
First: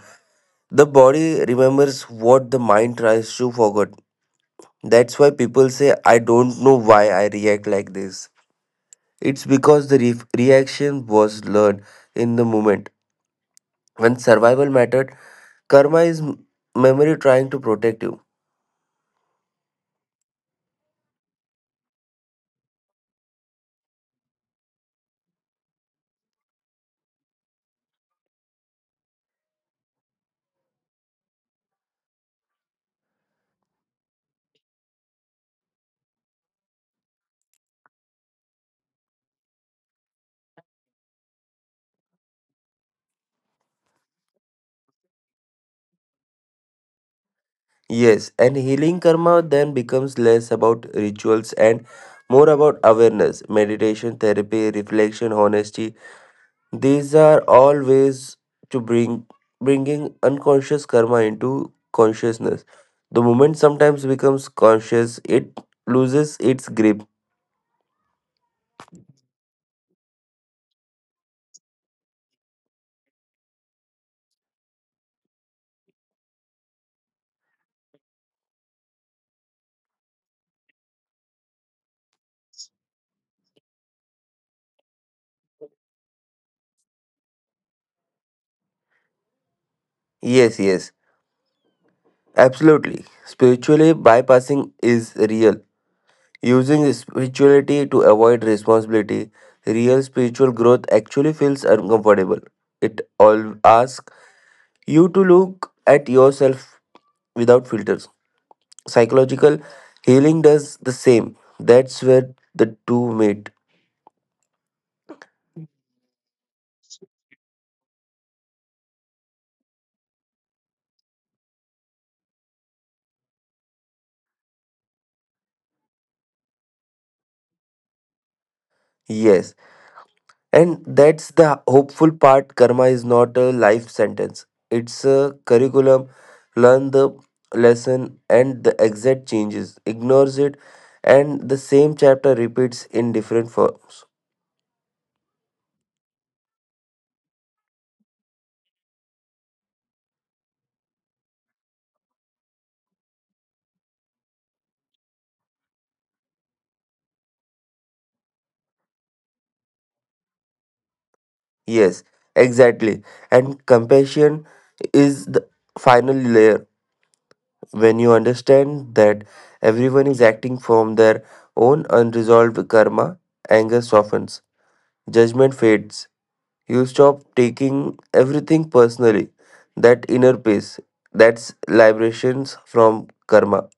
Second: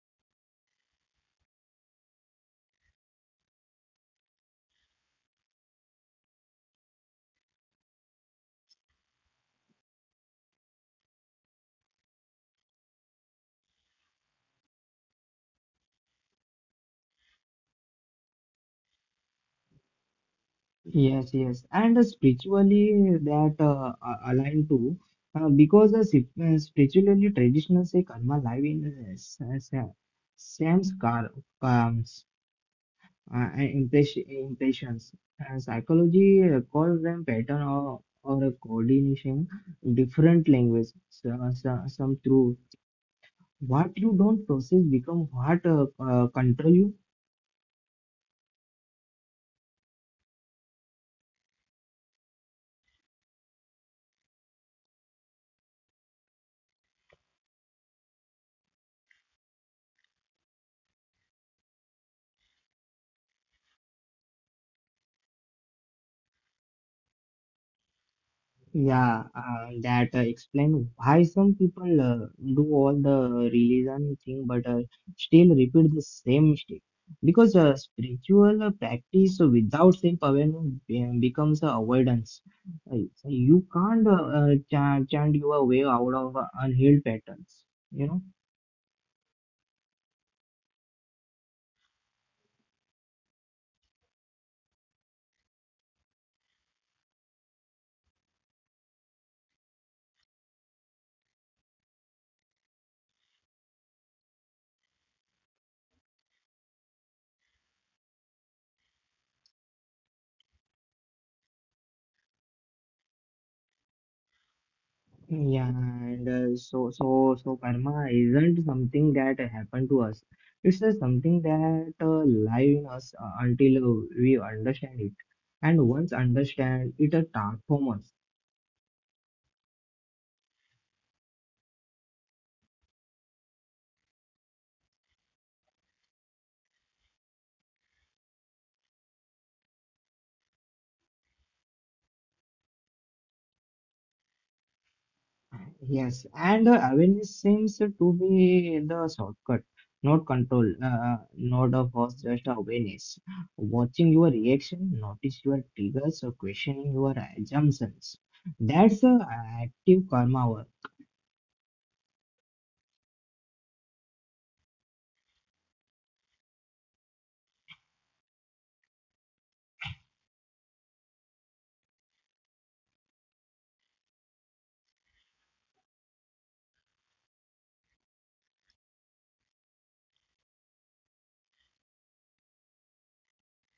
S2: The body remembers what the mind tries to forget. That's why people say, I don't know why I react like this. It's because the reaction was learned in the moment. When survival mattered, karma is memory trying to protect you.
S1: Yes, yes, and spiritually that aligned too, because spiritually traditional say karma live in uh, s- uh, sa- Sam's car comes impressions. Psychology calls them pattern or a coordination. Different language, some through what you don't process become what control you.
S2: Yes, and healing karma then becomes less about rituals and more about awareness, meditation, therapy, reflection, honesty. These are all ways to bring bringing unconscious karma into consciousness. The moment sometimes becomes conscious, it loses its grip.
S1: Yeah, that explain why some people do all the religion thing but still repeat the same mistake. Because spiritual practice without self-awareness becomes avoidance. Uh, you can't chant your way out of unhealed patterns, you know.
S2: Yes, absolutely. Spiritually, bypassing is real. Using spirituality to avoid responsibility, real spiritual growth actually feels uncomfortable. It all asks you to look at yourself without filters. Psychological healing does the same. That's where the two meet.
S1: Yeah, and so karma isn't something that happened to us. It's just something that live in us until we understand it. And once understand it, transform us.
S2: Yes, and that's the hopeful part. Karma is not a life sentence, it's a curriculum. Learn the lesson, and the exact changes. Ignores it, and the same chapter repeats in different forms.
S1: Yes, and awareness seems to be the shortcut, not control, not a first just awareness. Watching your reaction, notice your triggers, or questioning your assumptions. That's active karma work.
S2: Yes, exactly. And compassion is the final layer. When you understand that everyone is acting from their own unresolved karma, anger softens, judgment fades, you stop taking everything personally. That inner peace, that's liberations from karma.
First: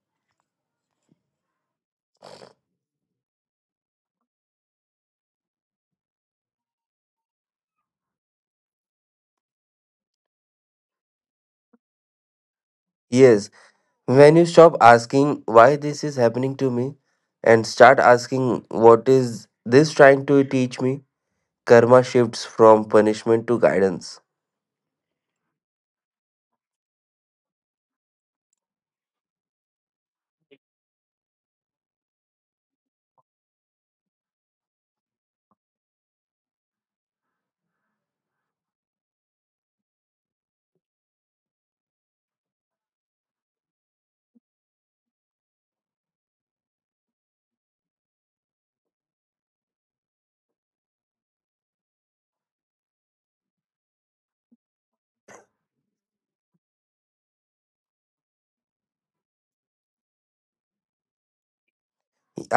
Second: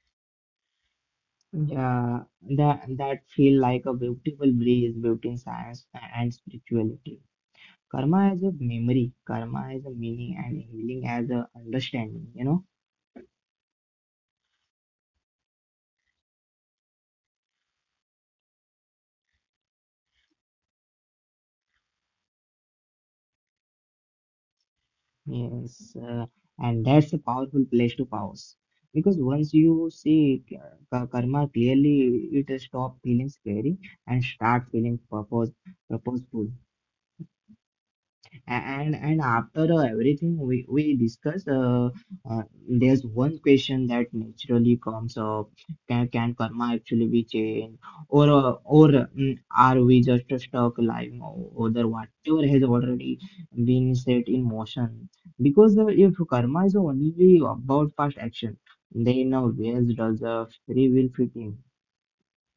S1: Yeah, that feel like a beautiful breeze between science and spirituality. Karma as a memory, karma as a meaning, and healing as a understanding. You know,
S2: Yes, when you stop asking why this is happening to me and start asking what is this trying to teach me, karma shifts from punishment to guidance.
S1: yes, and that's a powerful place to pause because once you see karma clearly, it stop feeling scary and start feeling purposeful. And after everything we we discussed uh, there's one question that naturally comes up. Can karma actually be changed or are we just stuck lying o- over whatever has already been set in motion, because if karma is only about past action, then where does the free will fit in?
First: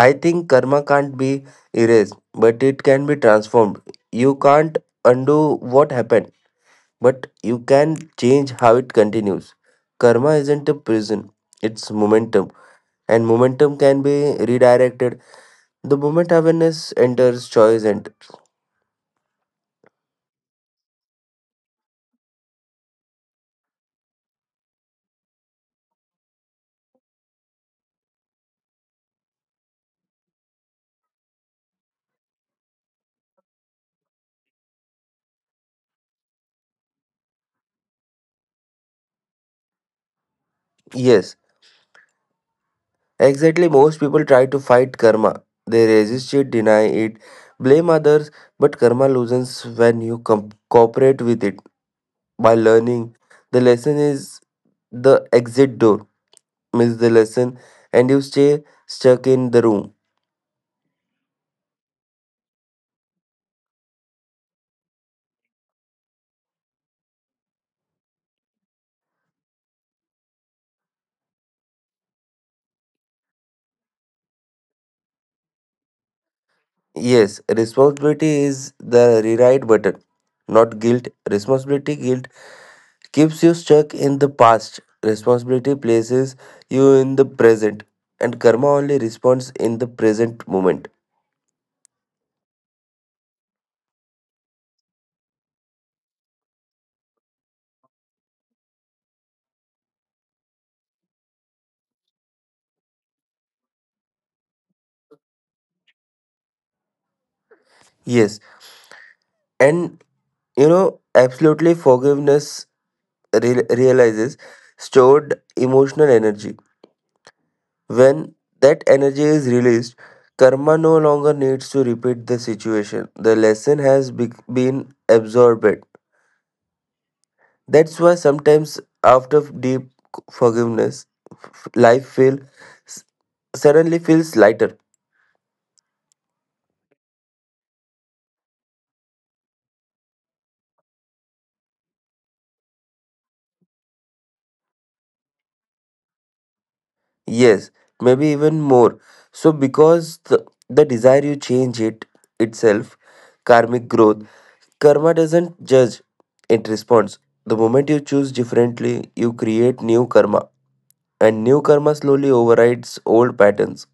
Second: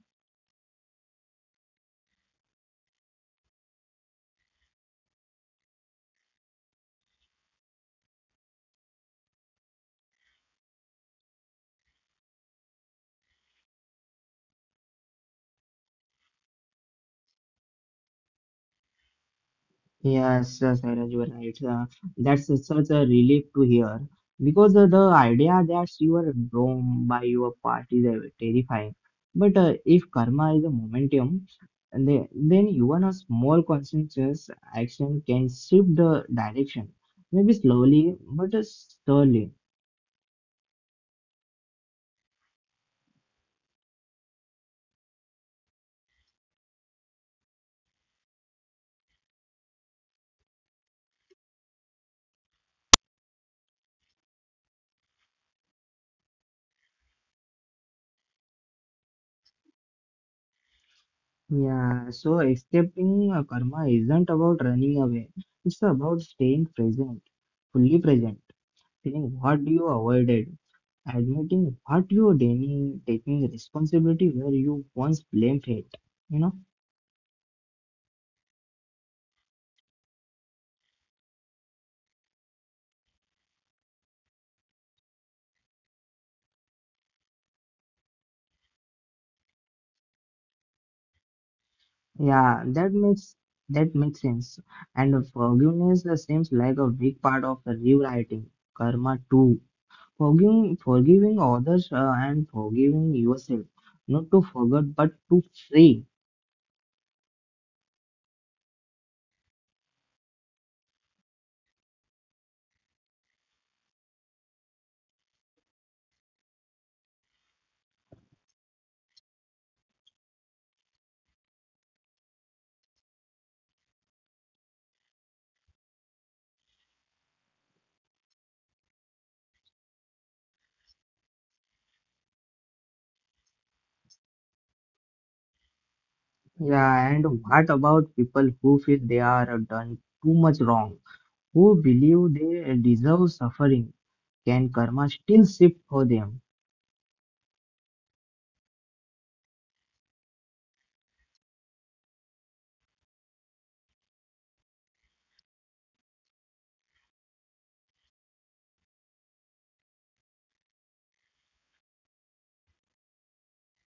S2: I think karma can't be erased, but it can be transformed. You can't undo what happened, but you can change how it continues. Karma isn't a prison, it's momentum, and momentum can be redirected the moment awareness enters, choice enters.
S1: Yes, yes, Sairaj, you are right. That's such a relief to hear because the idea that you are wrong by your part is terrifying. But if karma is a momentum, then even a small conscientious action can shift the direction, maybe slowly but surely.
S2: Yes, exactly. Most people try to fight karma, they resist it, deny it, blame others, but karma loosens when you cooperate with it by learning. The lesson is the exit door, miss the lesson, and you stay stuck in the room.
S1: Yeah, so accepting karma isn't about running away, it's about staying present, fully present. Saying what you avoided, admitting what you didn't, taking responsibility where you once blamed it. You know,
S2: Yes, responsibility is the rewrite button, not guilt. Responsibility guilt keeps you stuck in the past. Responsibility places you in the present, and karma only responds in the present moment.
S1: yeah, that makes sense. And forgiveness seems like a big part of rewriting karma too. Forgiving others and forgiving yourself, not to forget but to free.
S2: Yes, and absolutely forgiveness realizes stored emotional energy. When that energy is released, karma no longer needs to repeat the situation. The lesson has been absorbed. That's why sometimes after deep forgiveness, f- life feel s- suddenly feels lighter.
S1: Yeah, and what about people who feel they are done too much wrong? Who believe they deserve suffering, can karma still shift for them?
S2: Yes, maybe even more. So because the desire you change it itself, karmic growth. Karma doesn't judge; it responds. The moment you choose differently, you create new karma, and new karma slowly overrides old patterns.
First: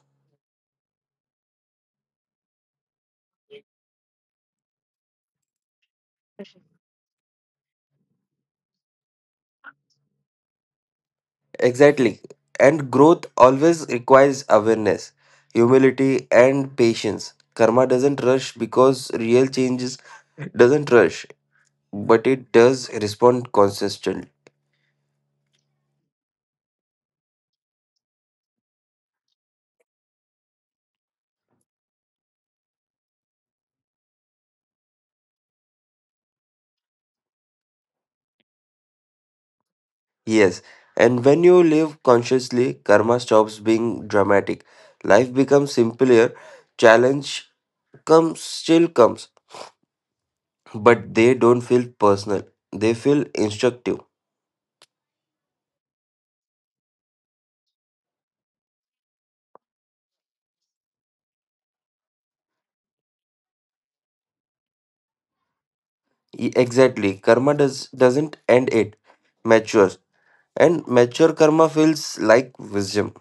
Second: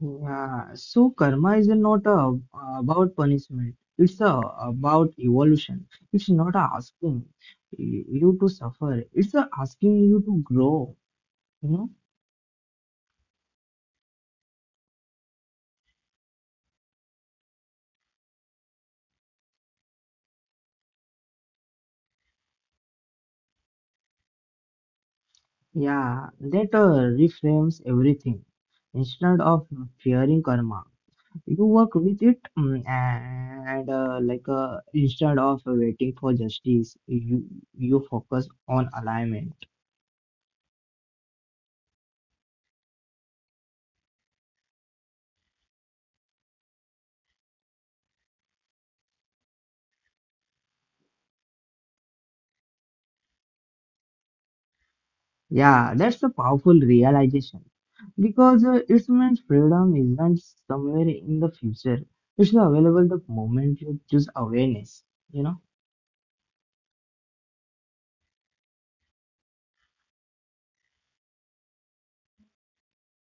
S1: Yeah, so karma is not about punishment. It's about evolution. It's not asking you to suffer. It's asking you to grow. You know?
S2: Exactly. And growth always requires awareness, humility, and patience. Karma doesn't rush because real changes doesn't rush, but it does respond consistently.
S1: Yeah, that reframes everything. Instead of fearing karma, you work with it, mm, and instead of waiting for justice, you focus on alignment.
S2: Yes. And when you live consciously, karma stops being dramatic. Life becomes simpler. Challenge comes still comes, but they don't feel personal. They feel instructive.
S1: Yeah, that's a powerful realization because it means freedom isn't somewhere in the future. It's available the moment you choose awareness, you know?
S2: Exactly. Karma doesn't end, it matures. And mature karma feels like wisdom.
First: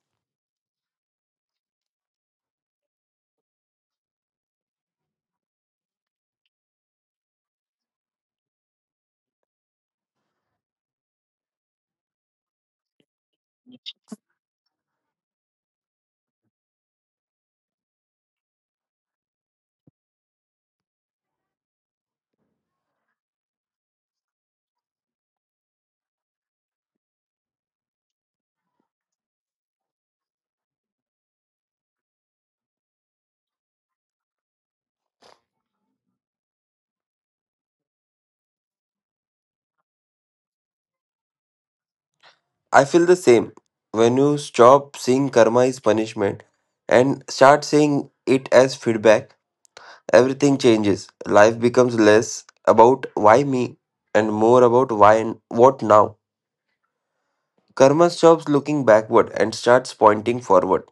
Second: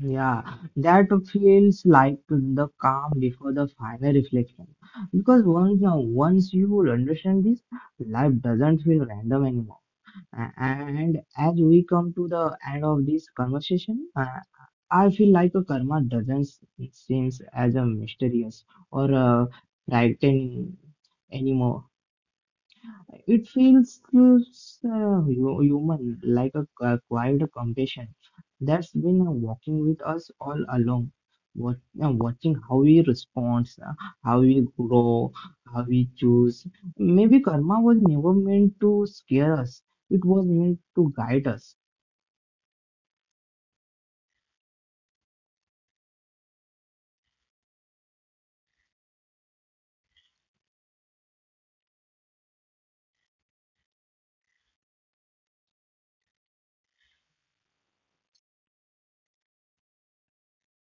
S1: Yeah, that feels like the calm before the final reflection. Because once you understand this, life doesn't feel random anymore. A- and as we come to the end of this conversation, I feel like a karma doesn't seems as a mysterious or frightening anymore. It feels human, like a quiet compassion that's been walking with us all along, wat- watching how we respond, how we grow, how we choose. Maybe karma was never meant to scare us, it was meant to guide us.
S2: I feel the same. When you stop seeing karma as punishment and start seeing it as feedback, everything changes. Life becomes less about why me and more about why and what now. Karma stops looking backward and starts pointing forward.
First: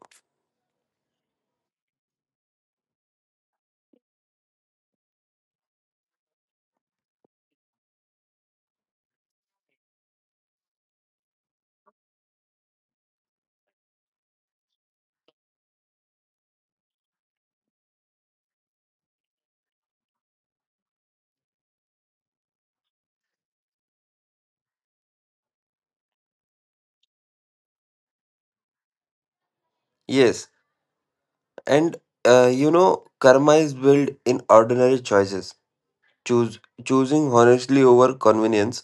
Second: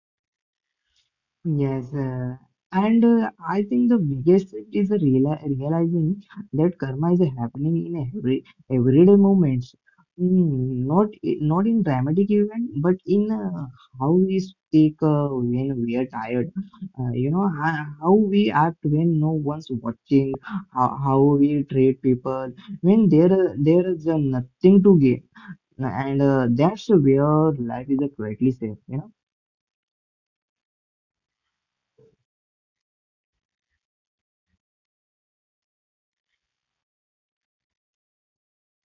S1: Yes, and I think the biggest shift is the realizing that karma is happening in everyday moments, mm, not in dramatic event, but in how we speak when we are tired. You know how we act when no one's watching, how we treat people when there is nothing to gain, and that's where life is greatly safe. You know.
S2: Yes, and you know, karma is built in ordinary choices. Choose choosing honestly over convenience,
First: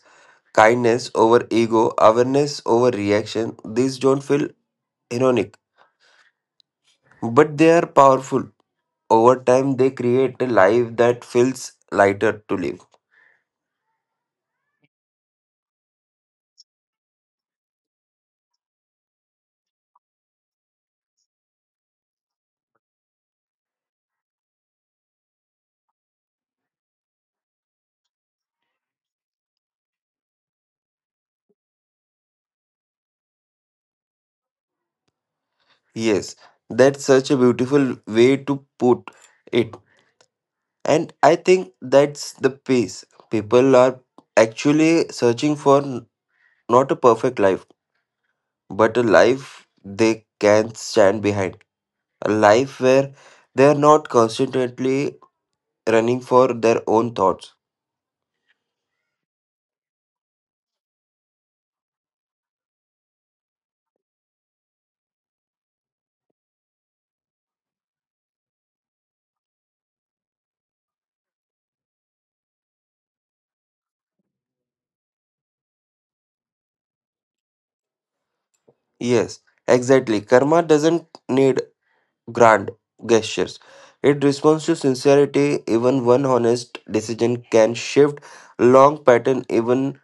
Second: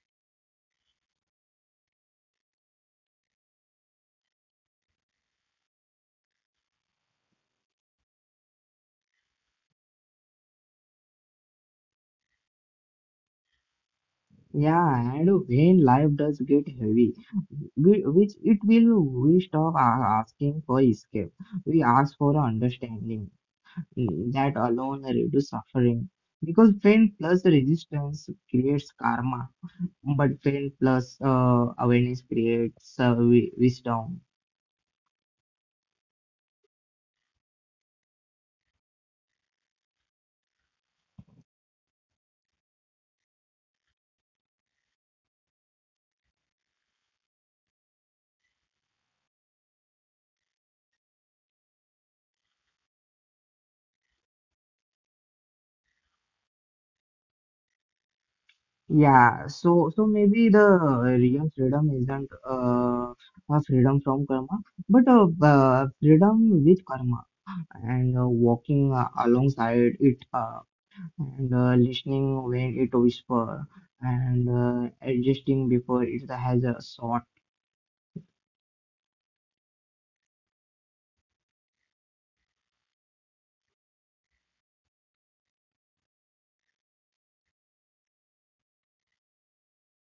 S2: kindness over ego, awareness over reaction. These don't feel ironic, but they are powerful. Over time, they create a life that feels lighter to live.
S1: Yeah, and when life does get heavy, we, which it will, we stop asking for escape. We ask for understanding. Mm, that alone reduce suffering because pain plus resistance creates karma, but pain plus awareness creates wisdom.
S2: Yes, that's such a beautiful way to put it. And I think that's the pace. People are actually searching for not a perfect life, but a life they can stand behind. A life where they are not constantly running for their own thoughts.
S1: Yeah, maybe the real freedom isn't a freedom from karma, but a freedom with karma. And walking alongside it and listening when it whisper and adjusting before it has a shot.
S2: Yes, exactly. Karma doesn't need grand gestures. It responds to sincerity. Even one honest decision can shift long pattern. Even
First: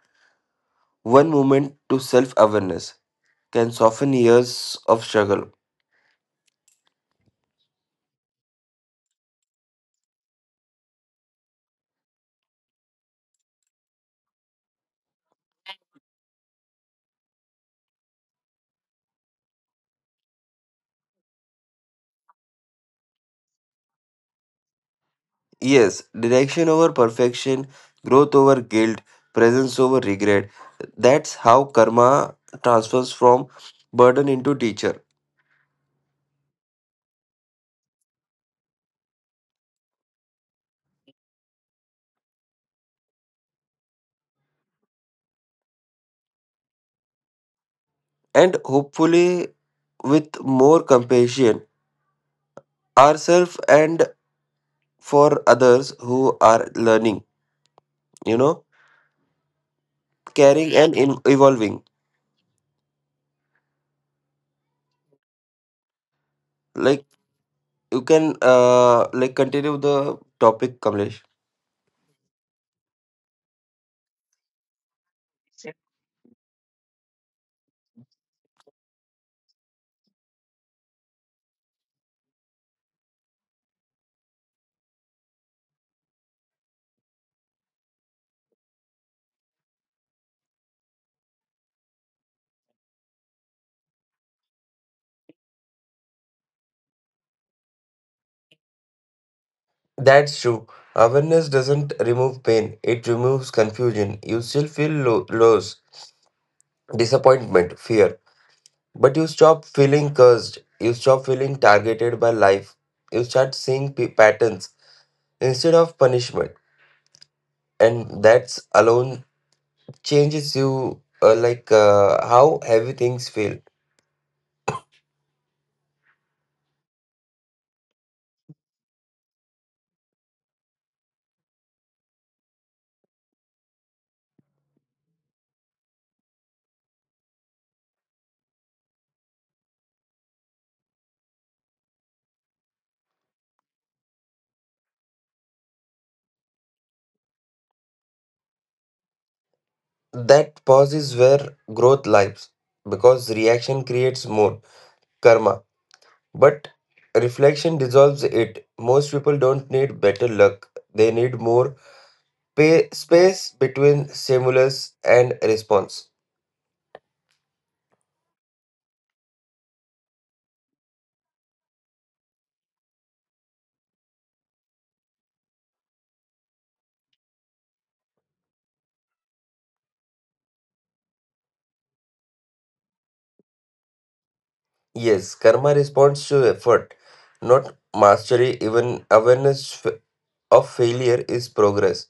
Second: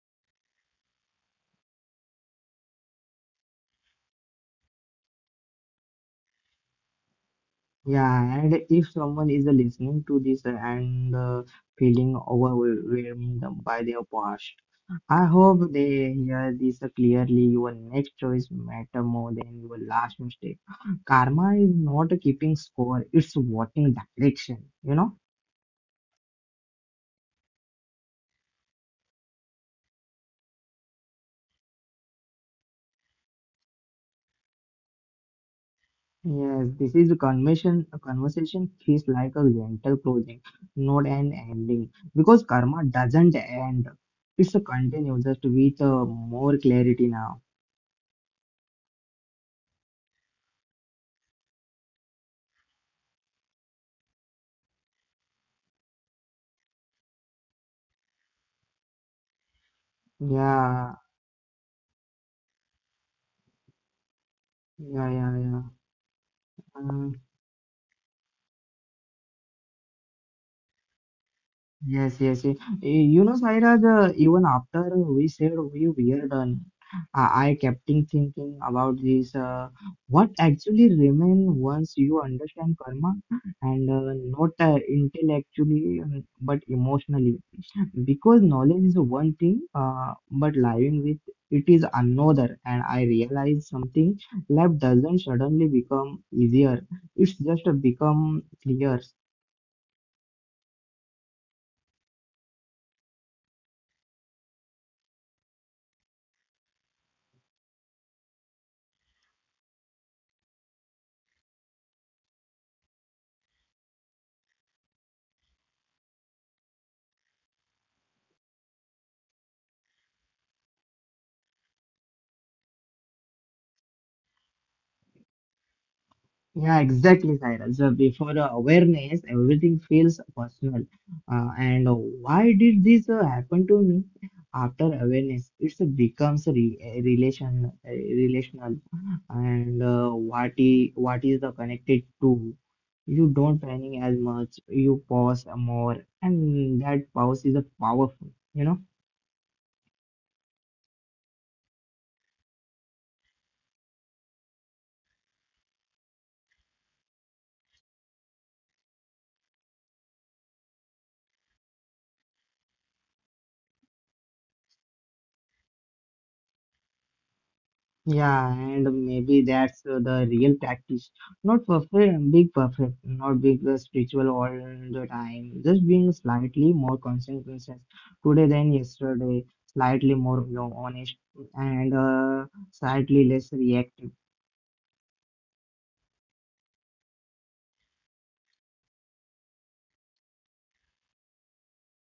S2: one moment to self-awareness can soften years of struggle.
S1: Yeah, and if someone is listening to this and feeling overwhelmed by their past, I hope they hear this clearly. Your next choice matter more than your last mistake. Karma is not keeping score; it's watching direction. You know.
S2: Yes, direction over perfection, growth over guilt, presence over regret. That's how karma transfers from burden into teacher.
S1: Yes, this is a conversation. A conversation feels like a gentle closing, not an ending, because karma doesn't end. It's a continue, just with more clarity now.
S2: And hopefully, with more compassion, ourselves and for others who are learning, you know, caring and
S1: Yeah,
S2: evolving,
S1: yeah, yeah, yeah.
S2: like
S1: Uh,
S2: you can like continue the topic, Kamlesh.
S1: yes, yes, yes. You know, Sairaj, even after we said we were done, I kept in thinking about this. What actually remain once you understand karma, and not intellectually, but emotionally. Because knowledge is one thing but living with it is another, and I realize something: life doesn't suddenly become easier, it's just become clear.
S2: That's true. Awareness doesn't remove pain, it removes confusion. You still feel loss, disappointment, fear. But you stop feeling cursed. You stop feeling targeted by life. You start seeing patterns instead of punishment. And that's alone changes you, how heavy things feel.
S1: Yeah, exactly, Saira. So before awareness, everything feels personal. And why did this happen to me? After awareness, it becomes a relation, a relational. And what, what is the connected to? You don't panic as much, you pause more, and that pause is a powerful, you know.
S2: That pause is where growth lives, because reaction creates more karma, but reflection dissolves it. Most people don't need better luck, they need more space between stimulus and response.
S1: Yeah, and maybe that's the real practice. Not perfect, big perfect, not big spiritual all the time. Just being slightly more consequences today than yesterday, slightly more you know, honest and slightly less reactive.
S2: Yes, karma responds to effort, not mastery, even awareness of failure is progress.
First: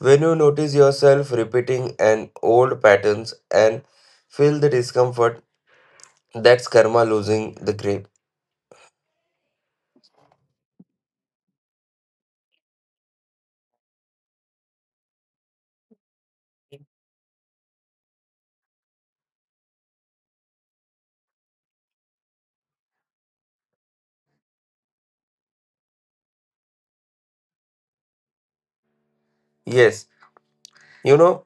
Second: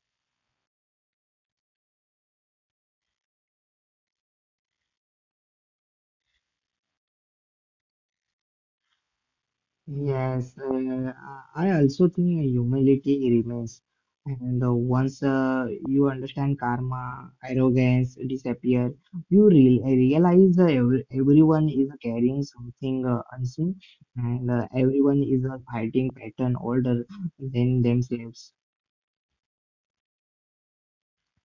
S2: When you notice yourself repeating an old patterns and feel the discomfort, that's karma losing the grip.
S1: Yes, I also think humility remains. And once you understand karma, arrogance disappear. You re realize everyone is carrying something unseen, and everyone is fighting pattern older than themselves.
S2: Yes, you know,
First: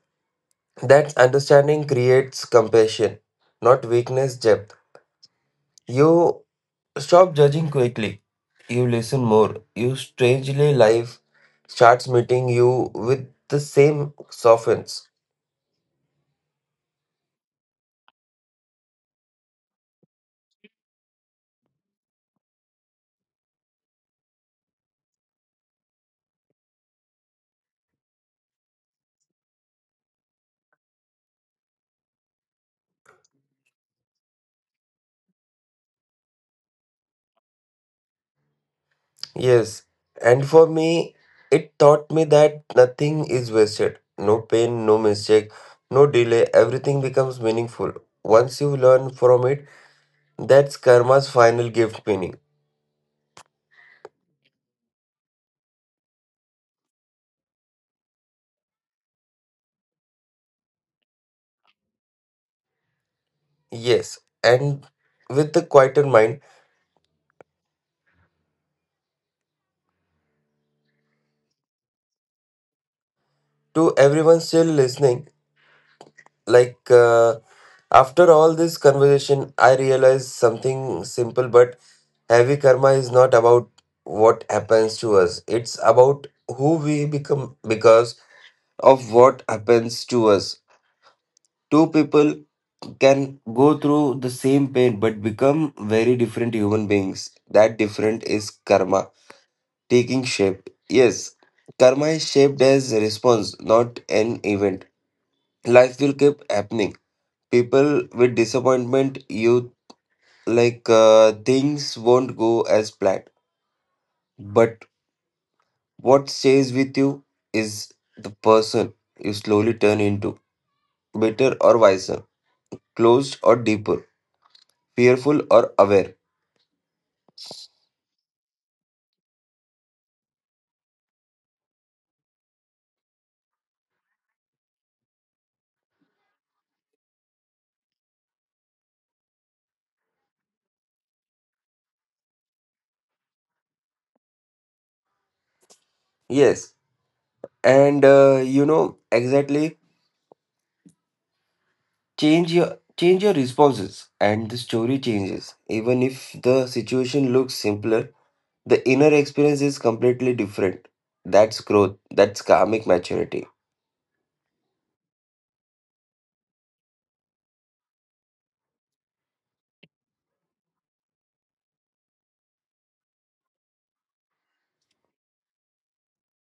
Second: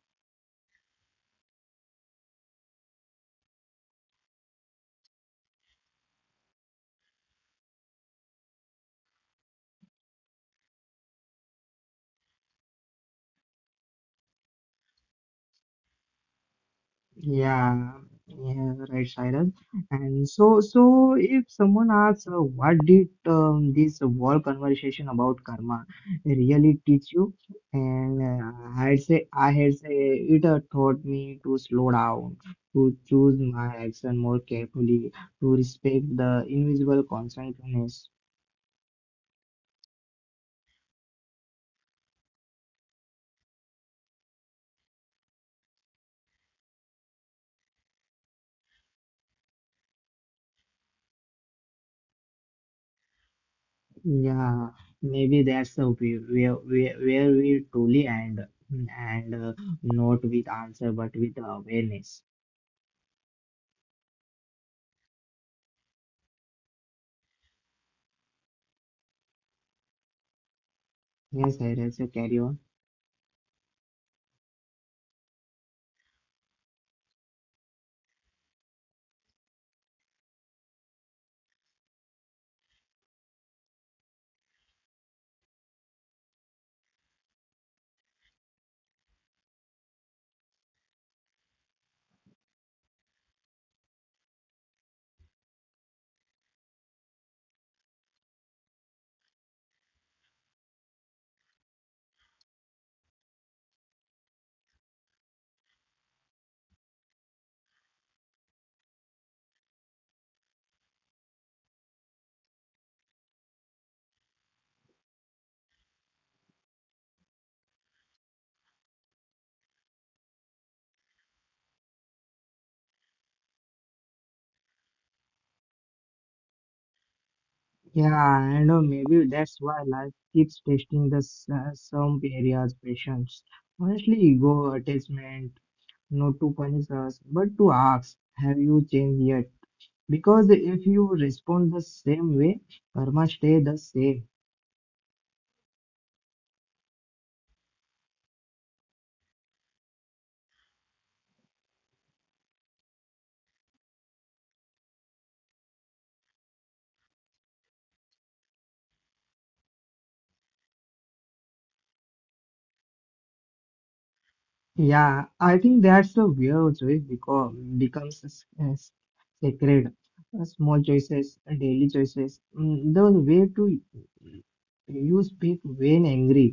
S2: that understanding creates compassion, not weakness depth. You stop judging quickly, you listen more. You strangely life starts meeting you with the same softens.
S1: Yeah, yeah, right, Shailen. And so if someone asks, what did this whole conversation about karma really teach you? And I'd say, I had say, it taught me to slow down, to choose my action more carefully, to respect the invisible consequences.
S2: Yes, and for me, it taught me that nothing is wasted. No pain, no mistake, no delay, everything becomes meaningful. Once you learn from it, that's karma's final gift meaning.
S1: Yeah, maybe that's the way, where we truly end, and not with answer, but with awareness.
S2: Yes, and with the quieter mind,
S1: Yes, Darius, you carry on.
S2: to everyone still listening. Like, uh, After all this conversation, I realized something simple but heavy. Karma is not about what happens to us, it's about who we become because of what happens to us. Two people can go through the same pain but become very different human beings. That different is karma taking shape. Yes, karma is shaped as a response, not an event. Life will keep happening, people with disappointment you, things won't go as planned, but what stays with you is the person you slowly turn into, better or wiser, closed or deeper, fearful or aware.
S1: Yeah, I know maybe that's why life keeps testing the some areas patience. Honestly, ego attachment, not to punish us, but to ask, have you changed yet? Because if you respond the same way, karma stay the same.
S2: Yes, and you know, exactly, change your change your responses and the story changes, even if the situation looks simpler, the inner experience is completely different. That's growth, that's karmic maturity.
S1: Yeah, I think that's a weird choice because becomes sacred. Small choices, daily choices, mm, the way to you speak when angry,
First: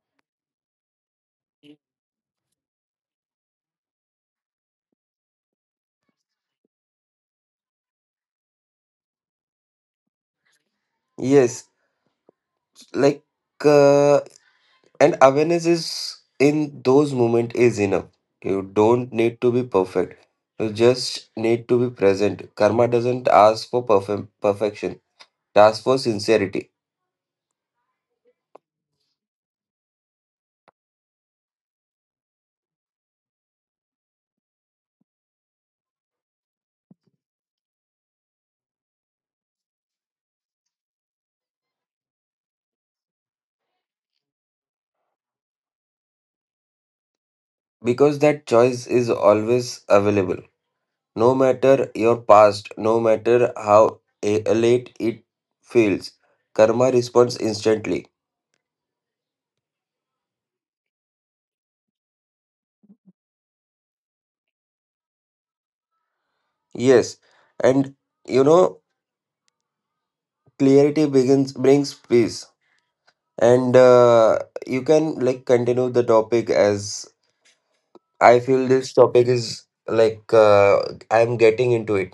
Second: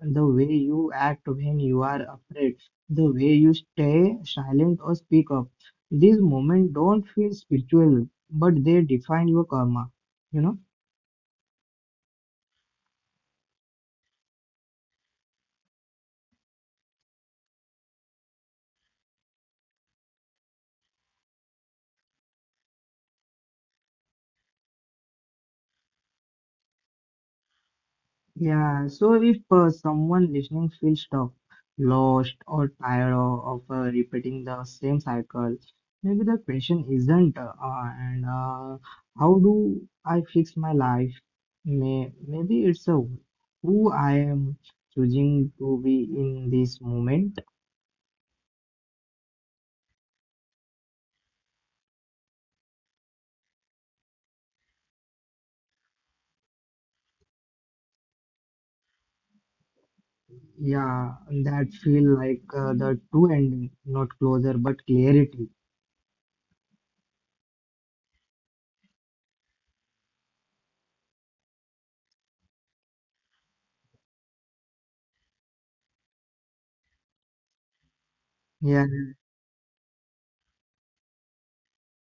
S1: the way you act when you are afraid, the way you stay silent or speak up. These moments don't feel spiritual, but they define your karma. You know?
S2: Yes, like uh, and awareness is in those moment is enough. You don't need to be perfect, you just need to be present. Karma doesn't ask for perfect perfection, it asks for sincerity,
S1: Yeah. So if someone listening feels stuck, lost, or tired of, of repeating the same cycle, maybe the question isn't, and how do I fix my life? Maybe it's a who I am choosing to be in this moment.
S2: because that choice is always available, no matter your past, no matter how late it feels. Karma responds instantly.
S1: Yeah, that feel like the true ending, not closure, but clarity.
S2: Yes, and you know, clarity begins brings peace, and you can like continue the topic as I feel
S1: Yeah,
S2: this topic is like I'm getting into it.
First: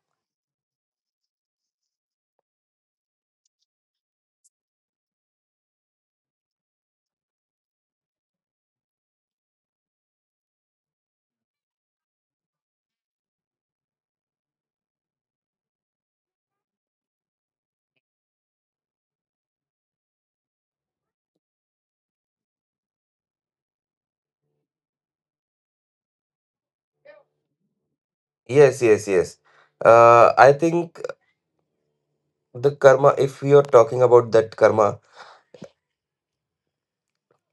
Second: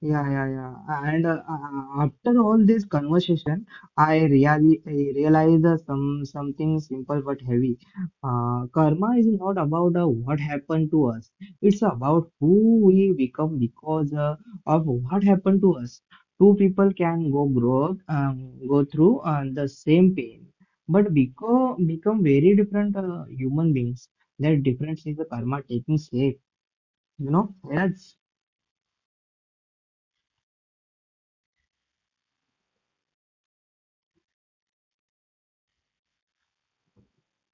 S1: yeah, yeah, yeah. And after all this conversation, I realized something simple but heavy. Karma is not about what happened to us. It's about who we become because of what happened to us. Two people can go grow up, go through the same pain, but become very different human beings. That difference is the karma taking shape. You know, Raj?
S2: Yes, yes, yes. I think the karma, if we are talking about that karma,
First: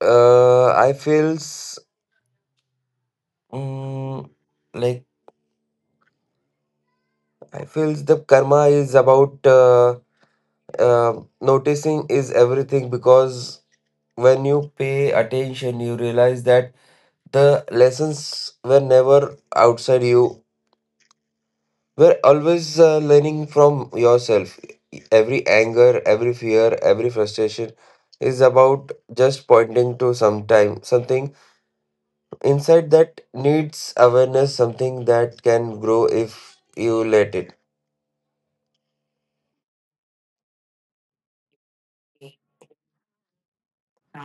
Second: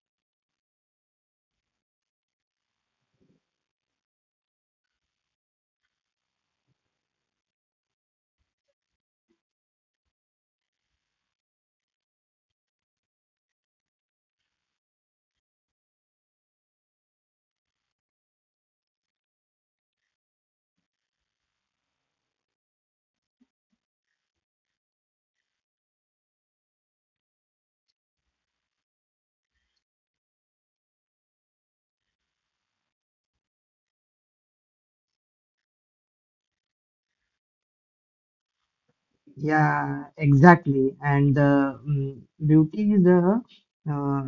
S2: I feels, mm, like I feels the karma is about, noticing is everything, because when you pay attention, you realize that the lessons were never outside you. We're always learning from yourself. Every anger, every fear, every frustration is about just pointing to some time, something inside that needs awareness, something that can grow if you let it.
S1: Yeah, exactly. And beauty is uh,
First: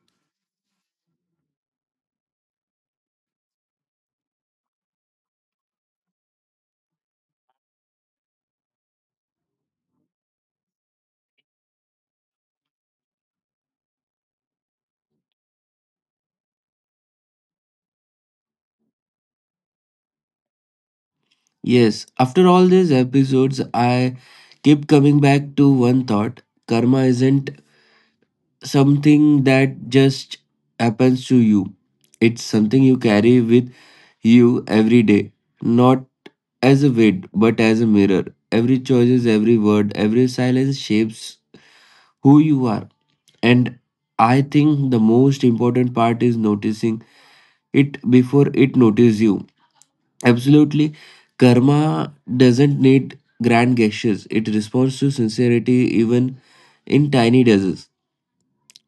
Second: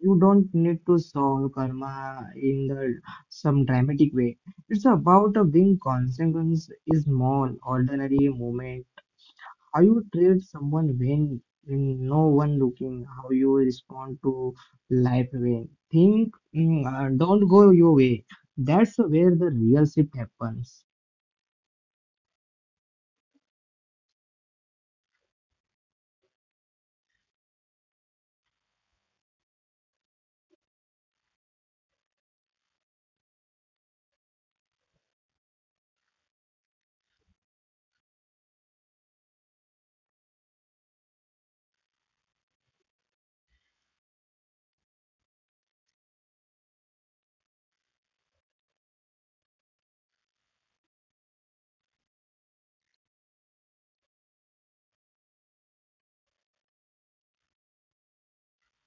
S1: you don't need to solve karma in the some dramatic way. It's about a being consequence is small, ordinary moment. How you treat someone when no one looking, how you respond to life when think don't go your way. That's where the real shift happens.
S2: Yes, after all these episodes, I keep coming back to one thought. Karma isn't something that just happens to you. It's something you carry with you every day, not as a weight, but as a mirror. Every choice, every word, every silence shapes who you are. And I think the most important part is noticing it before it notices you. Absolutely, karma doesn't need grand gestures, it responds to sincerity, even in tiny doses.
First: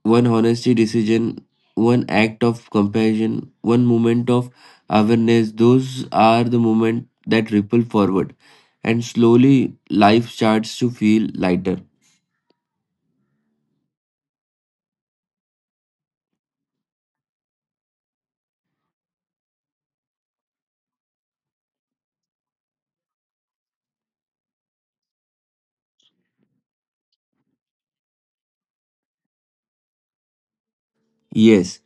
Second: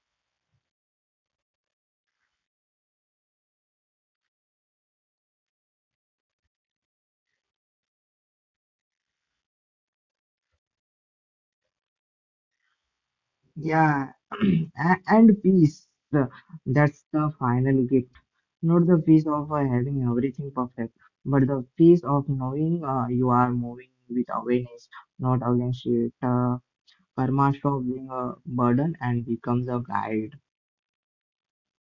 S2: One honesty decision, one act of compassion, one moment of awareness, those are the moments that ripple forward. And slowly life starts to feel lighter.
S1: Yeah, and peace. That's the final gift. Not the peace of having everything perfect, but the peace of knowing you are moving with awareness, not against it. Karma stops being a burden and becomes a guide.
S2: Yes,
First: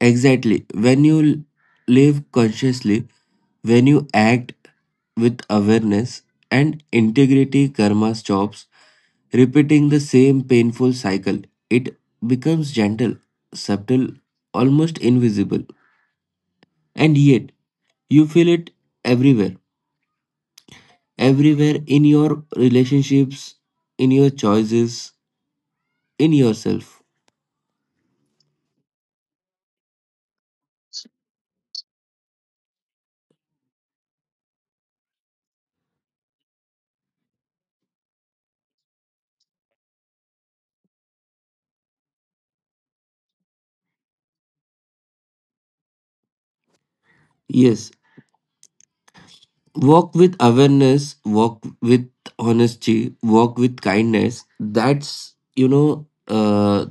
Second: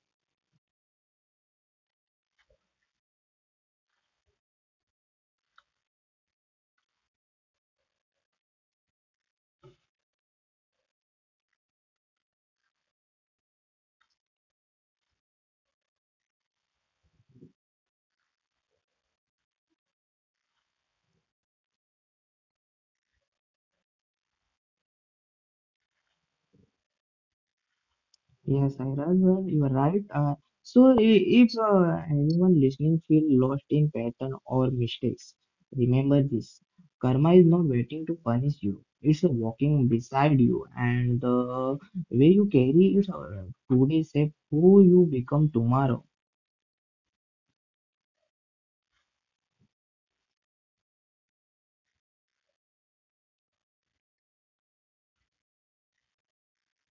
S2: exactly. When you live consciously, when you act with awareness and integrity, karma stops repeating the same painful cycle. It becomes gentle, subtle, almost invisible. And yet, you feel it everywhere. Everywhere in your relationships, in your choices, in yourself.
S1: Yes, Iraj, well, you are right. So if anyone listening feel lost in pattern or mistakes, remember this: karma is not waiting to punish you. It's walking beside you, and the way you carry it today shape who you become tomorrow.
S2: Yes, walk with awareness, walk with honesty, walk with kindness. That's, you know,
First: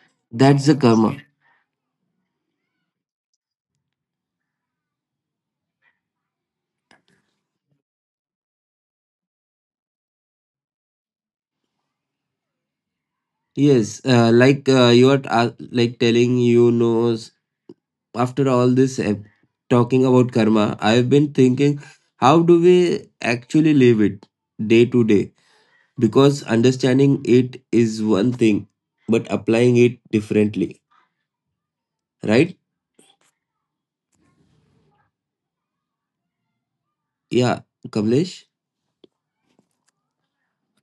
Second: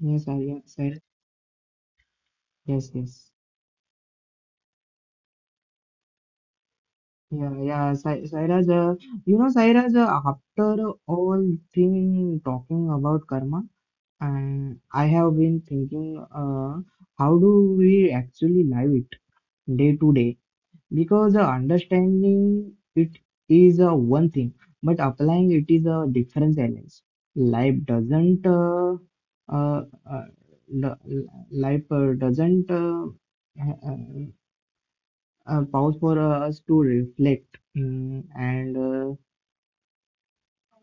S1: Yes, Iraj.
S2: that's the
S1: Sir.
S2: karma.
S1: Yes, yes. Yeah, yeah, Sairaj, you know, Sairaj, after all thing talking about karma,
S2: Yes,
S1: and I
S2: you are
S1: have been thinking,
S2: telling you
S1: how
S2: knows,
S1: do we
S2: after
S1: actually
S2: all
S1: live
S2: this
S1: it day
S2: talking
S1: to day?
S2: about karma, I've been
S1: Because
S2: thinking, how do
S1: understanding
S2: we
S1: it
S2: actually
S1: is
S2: live it
S1: one thing,
S2: day
S1: but
S2: to day?
S1: applying it is a
S2: Because
S1: different challenge.
S2: understanding it
S1: Life
S2: is one
S1: doesn't,
S2: thing,
S1: uh,
S2: but applying
S1: uh,
S2: it
S1: uh,
S2: differently,
S1: Life
S2: right?
S1: doesn't uh, uh, pause for us to reflect,
S2: Yeah, Kamlesh.
S1: and uh,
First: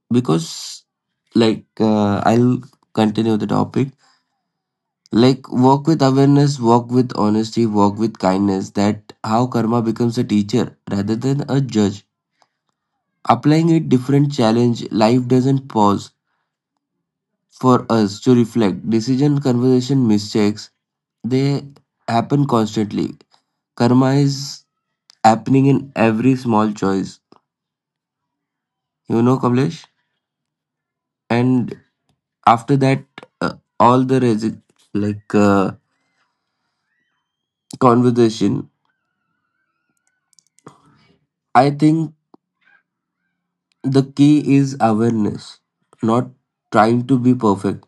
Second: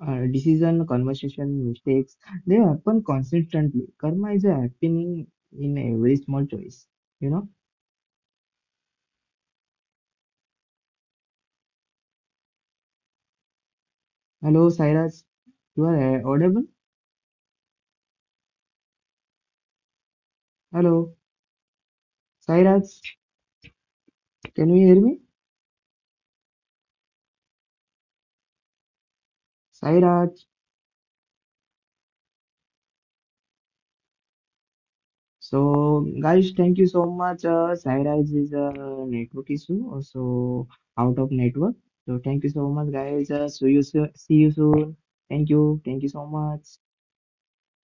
S1: uh,
S2: Because,
S1: decision, conversation, mistakes, they
S2: I'll
S1: happen
S2: continue the
S1: consistently.
S2: topic.
S1: Karma is happening
S2: Like,
S1: in
S2: walk with
S1: every small
S2: awareness,
S1: choice.
S2: walk with
S1: You know?
S2: honesty, walk with kindness. That how karma becomes a teacher rather than a judge. Applying it different
S1: Hello,
S2: challenge.
S1: Sairaj.
S2: Life doesn't
S1: You
S2: pause
S1: are audible?
S2: for us to reflect. Decision, conversation, mistakes,
S1: Hello,
S2: they happen
S1: Sairaj.
S2: constantly. Karma is
S1: Can you hear me?
S2: happening in every small choice, you know, Kamlesh.
S1: Sairaj.
S2: And after that, uh, all the like uh,
S1: So, guys, thank you so much. Sairaj is a
S2: conversation,
S1: network issue, also out of
S2: I
S1: network.
S2: think
S1: So, thank you so much, guys. See you,
S2: the
S1: see you
S2: key is
S1: soon. Thank
S2: awareness,
S1: you. Thank you so
S2: not
S1: much.
S2: trying to be perfect.